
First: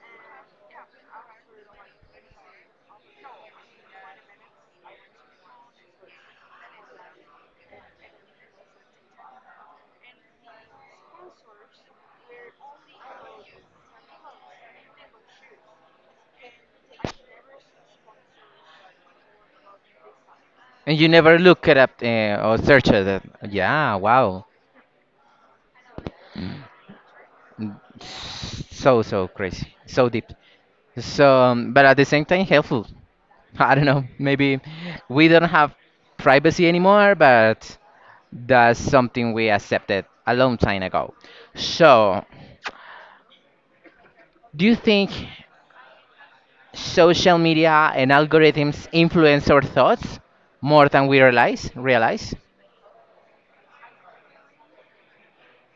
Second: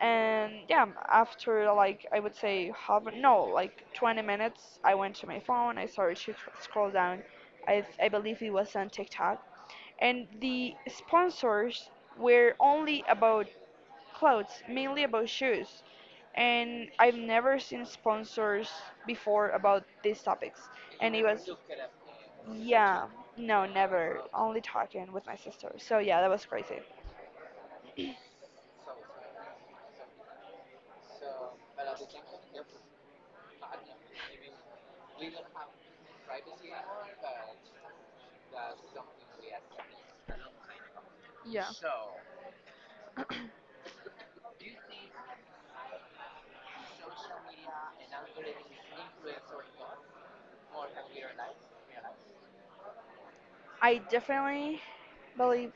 Speaker 2: And yeah, after like I would say half, no, like 20 minutes, I went to my phone. I started to scroll down. I believe it was on TikTok, and the sponsors were only about clothes, mainly about shoes. And I've never seen sponsors before about these topics.
Speaker 1: And you
Speaker 2: And it
Speaker 1: never
Speaker 2: was,
Speaker 1: look it up, or search
Speaker 2: yeah,
Speaker 1: it.
Speaker 2: no,
Speaker 1: Yeah,
Speaker 2: never.
Speaker 1: wow.
Speaker 2: Only talking with my sister. So yeah, that was crazy.
Speaker 1: Mm. So so crazy, so deep. So, but at the same time helpful. I don't know. Maybe we don't have privacy anymore, but that's something we accepted a long time ago.
Speaker 2: Yeah.
Speaker 1: So, do you think social media and algorithms influence our thoughts more than we realize? Realize?
Speaker 2: I definitely believe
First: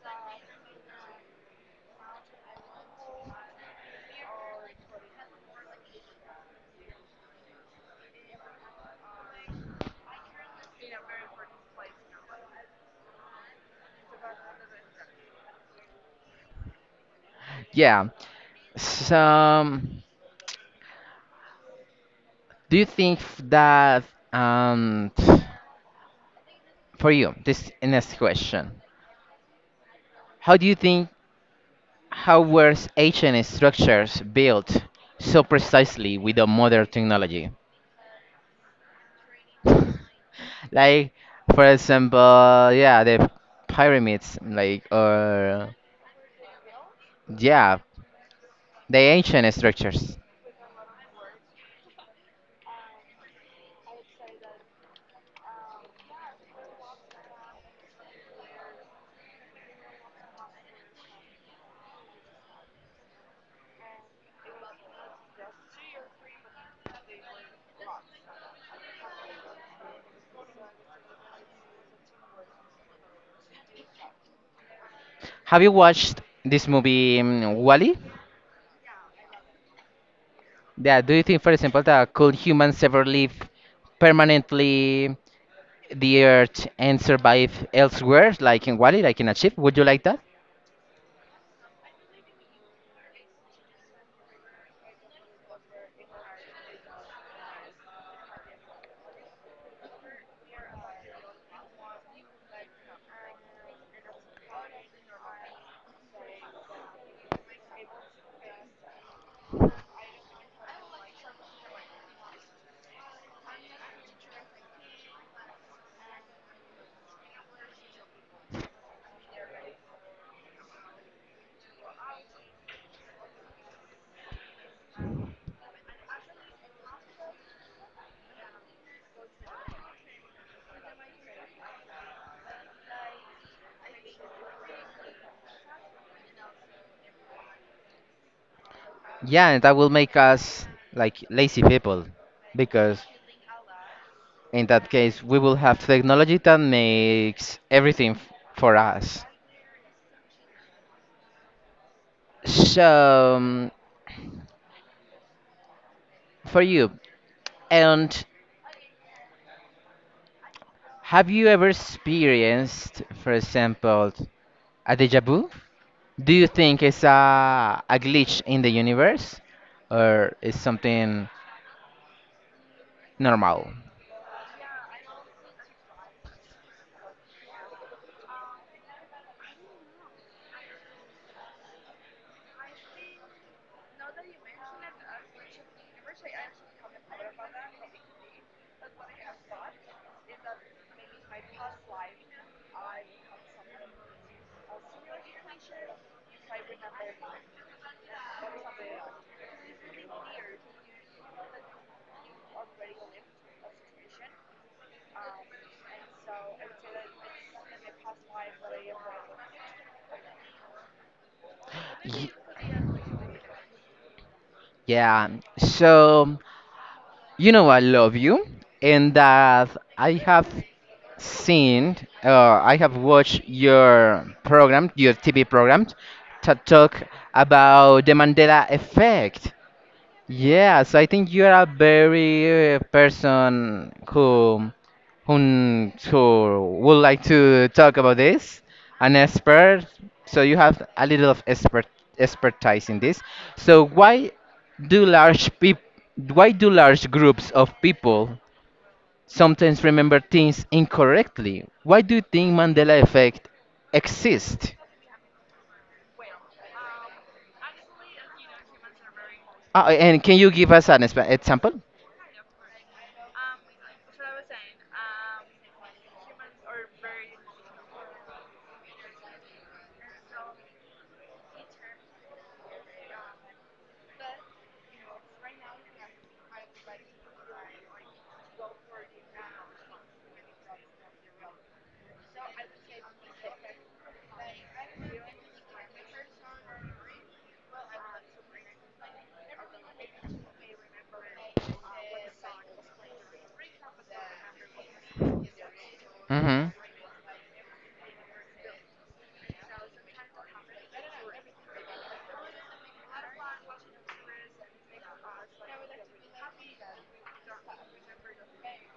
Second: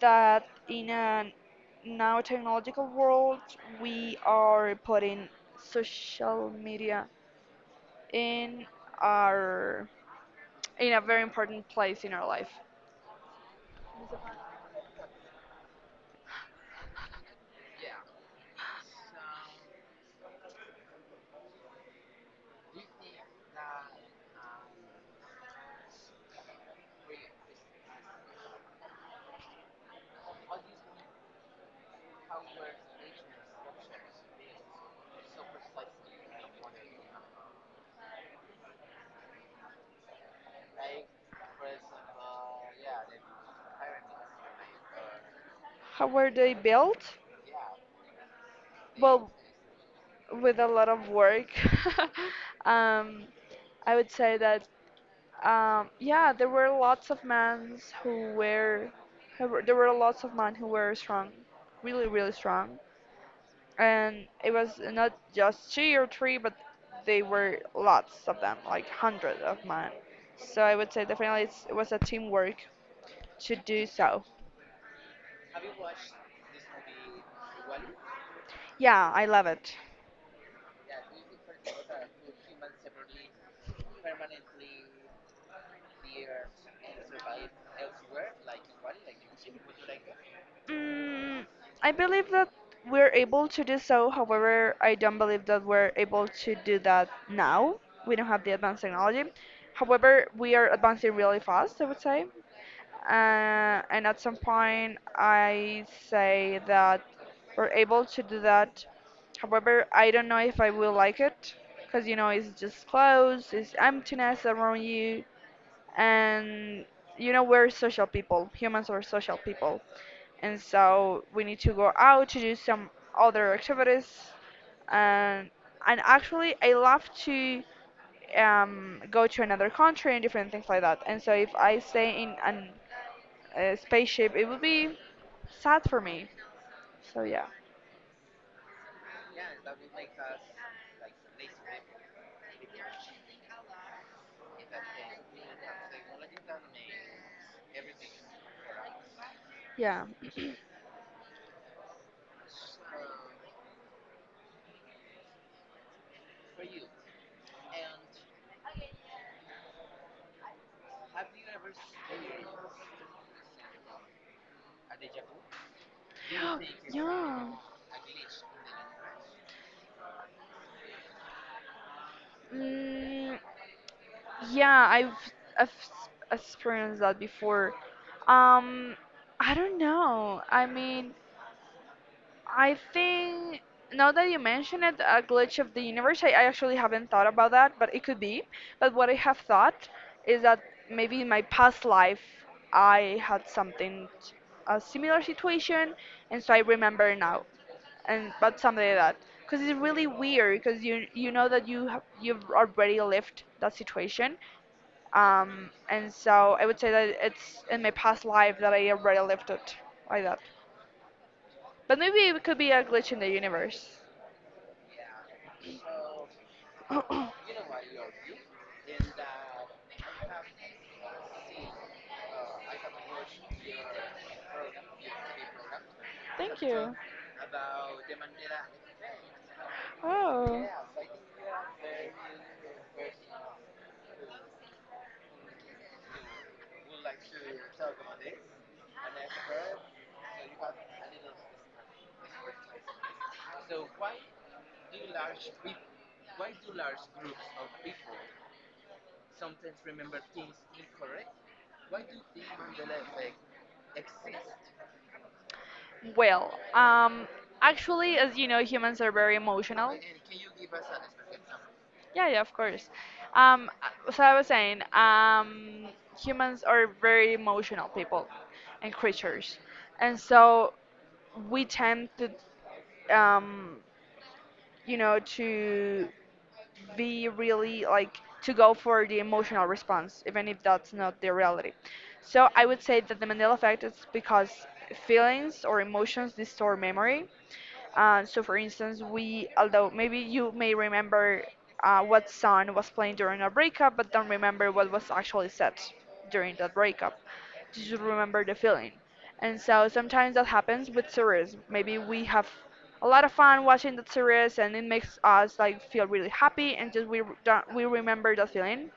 Speaker 2: that in a now technological world, we are putting social media in our in a very important place in our life.
Speaker 1: Yeah. So, do you think f- that um, for you this next question? How do you think how were ancient structures built so precisely with the modern technology? Like, for example, yeah, the pyramids, like, or,
Speaker 2: How were they built?
Speaker 1: yeah, the
Speaker 2: Well,
Speaker 1: ancient structures.
Speaker 2: with a lot of work. um, I would say that yeah, there were lots of men who were there were lots of men who were strong, really really strong, and it was not just two or three, but they were lots of them, like hundreds of men. So I would say definitely it's, it was a teamwork to do so.
Speaker 1: Have you watched this movie, wall?
Speaker 2: Yeah, I love it.
Speaker 1: Yeah, do you think, for example, that could humans ever live permanently the Earth and survive elsewhere, like in wall, like in a ship? Would you like that?
Speaker 2: Mm, I believe that we're able to do so. However, I don't believe that we're able to do that now. We don't have the advanced technology. However, we are advancing really fast, I would say. And at some point, I say that we're able to do that. However, I don't know if I will like it because, you know, it's just clothes, it's emptiness around you, and you know we're social people. Humans are social people, and so we need to go out to do some other activities, and actually I love to go to another country and different things like that, and so if I stay in an a spaceship it would be sad for me, so yeah,
Speaker 1: Yeah, and that will make us like lazy people, because in that case, we will have technology that makes everything for us.
Speaker 2: yeah.
Speaker 1: So, for you, and have you ever experienced, for example, a deja vu? Do you think it's
Speaker 2: Yeah.
Speaker 1: a glitch in the universe or is something
Speaker 2: mm,
Speaker 1: normal?
Speaker 2: yeah, I've experienced that before. um I don't know, I mean, I think now that you mention it, a glitch of the universe, I actually haven't thought about that, but it could be. But what I have thought is that maybe in my past life I had something a similar situation, and so I remember now, and but something like that. Because it's really weird, because you know that you've already lived that situation, and so I would say that it's in my past life that I already lived it like that. But maybe
Speaker 1: Y-
Speaker 2: it could be a glitch in the universe.
Speaker 1: yeah, so you know I love you, and that I have seen, I have watched your program, your TV program, to
Speaker 2: Thank you.
Speaker 1: talk about the Mandela effect.
Speaker 2: Oh.
Speaker 1: Yeah, so I think you are a very person who who would like to talk about this, an expert. So you have a little of expertise in this. So why do large peop why do large groups of people sometimes remember things incorrectly? Why do you think Mandela effect exists?
Speaker 2: Well, actually, as you know, humans are very emotional.
Speaker 1: And can you give us an exp example?
Speaker 2: Yeah, yeah, of course. Um, so I was saying, humans are very emotional people and creatures, and so we tend to, um, you know, to be really like to go for the emotional response, even if that's not the reality. So I would say that the Mandela effect is because feelings or emotions distort memory. So, for instance, we, although maybe you may remember what song was playing during a breakup, but don't remember what was actually said during
Speaker 1: Hmm.
Speaker 2: that breakup, you should remember the feeling. And so sometimes that happens with series. Maybe we have a lot of fun watching that series and it makes us like feel really happy, and just we don't we remember that feeling.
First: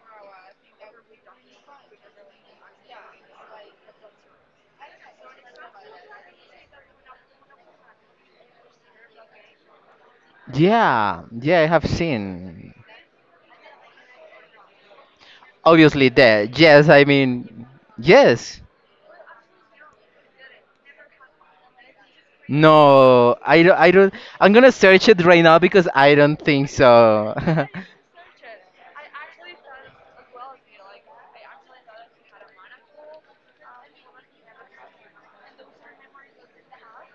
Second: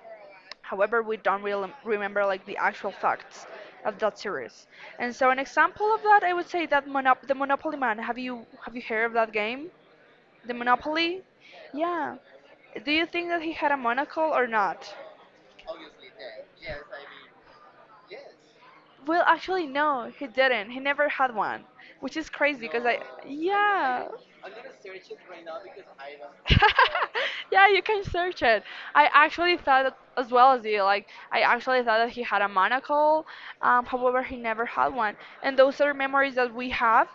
Speaker 2: However, we don't really remember like the actual facts of that series. And so an example of that, I would say that the Monopoly Man. Have you heard of that game? The Monopoly?
Speaker 1: Yeah, yeah, I have
Speaker 2: Yeah.
Speaker 1: seen.
Speaker 2: Do you think that he had a monocle or not?
Speaker 1: Obviously dead. Yes, I mean, yes.
Speaker 2: Well, actually, no, he didn't. He never had one, which is crazy because I,
Speaker 1: No, I
Speaker 2: yeah.
Speaker 1: don't. I'm gonna search it right now because I don't think so.
Speaker 2: Yeah, you can search it. I actually thought that as well as you. Like, I actually thought that he had a monocle. However, he never had one. And those are memories that we have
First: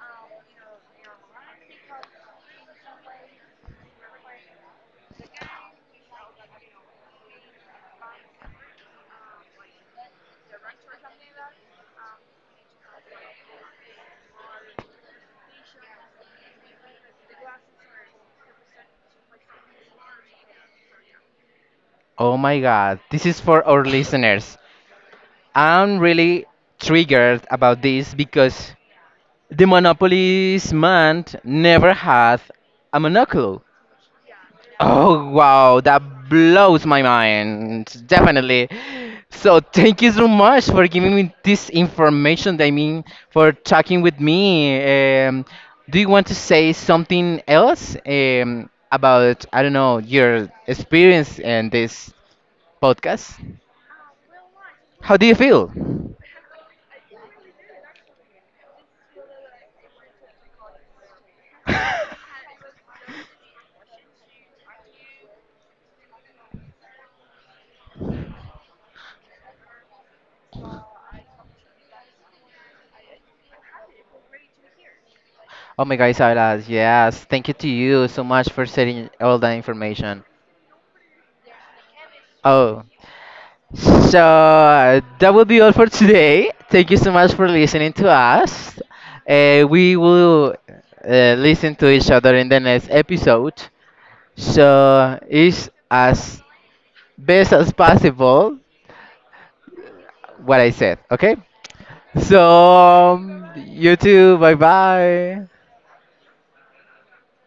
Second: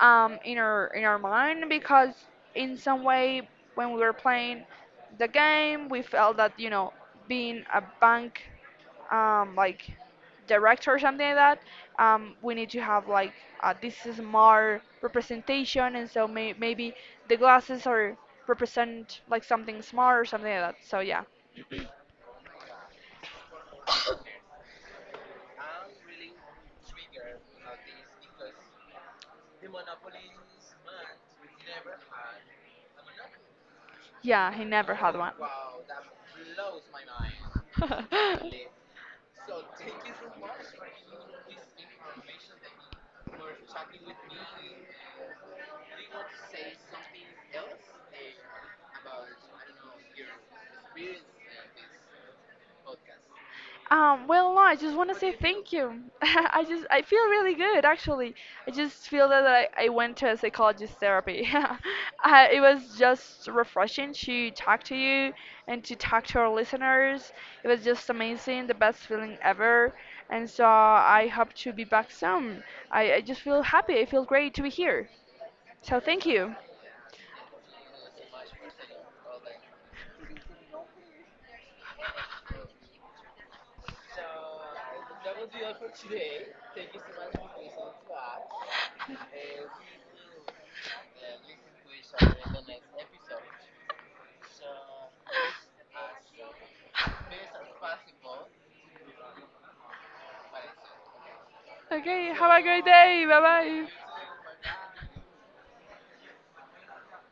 Speaker 2: in our mind because in some way when we were playing the game, we felt that, you know, being a bank like director or something like that, we need to have like this is more representation, and so maybe the glasses are represent like something smart or something like that. So yeah,
Speaker 1: Oh my god, this is for our listeners. I'm really triggered about this because the Monopoly's man never had a monocle.
Speaker 2: yeah, he never had one.
Speaker 1: Oh wow, that blows my mind. Definitely. So thank you so much for giving me this information. I mean, for talking with me. Do you want to say something else, about, I don't know, your experience in this podcast?
Speaker 2: Well, no, I just want to
Speaker 1: How do
Speaker 2: say
Speaker 1: you
Speaker 2: thank
Speaker 1: feel?
Speaker 2: you. I just I feel really good actually. I just feel that I went to a psychologist therapy. I, it was just refreshing to talk to you and to talk to our listeners. It was just amazing, the best feeling ever. And so I hope to be back soon. I just feel happy. I feel great to be here.
Speaker 1: Oh my
Speaker 2: So
Speaker 1: God,
Speaker 2: thank you.
Speaker 1: Isabella, yes. Thank you to you so much for sharing all that information. Oh. So that will be all for today. Thank you so much for listening to us. We will, listen to each other in the next episode. So it's as best as possible what I said. Okay.
Speaker 2: Okay,
Speaker 1: So
Speaker 2: have a great day. Bye bye.
Speaker 1: you too. Bye bye.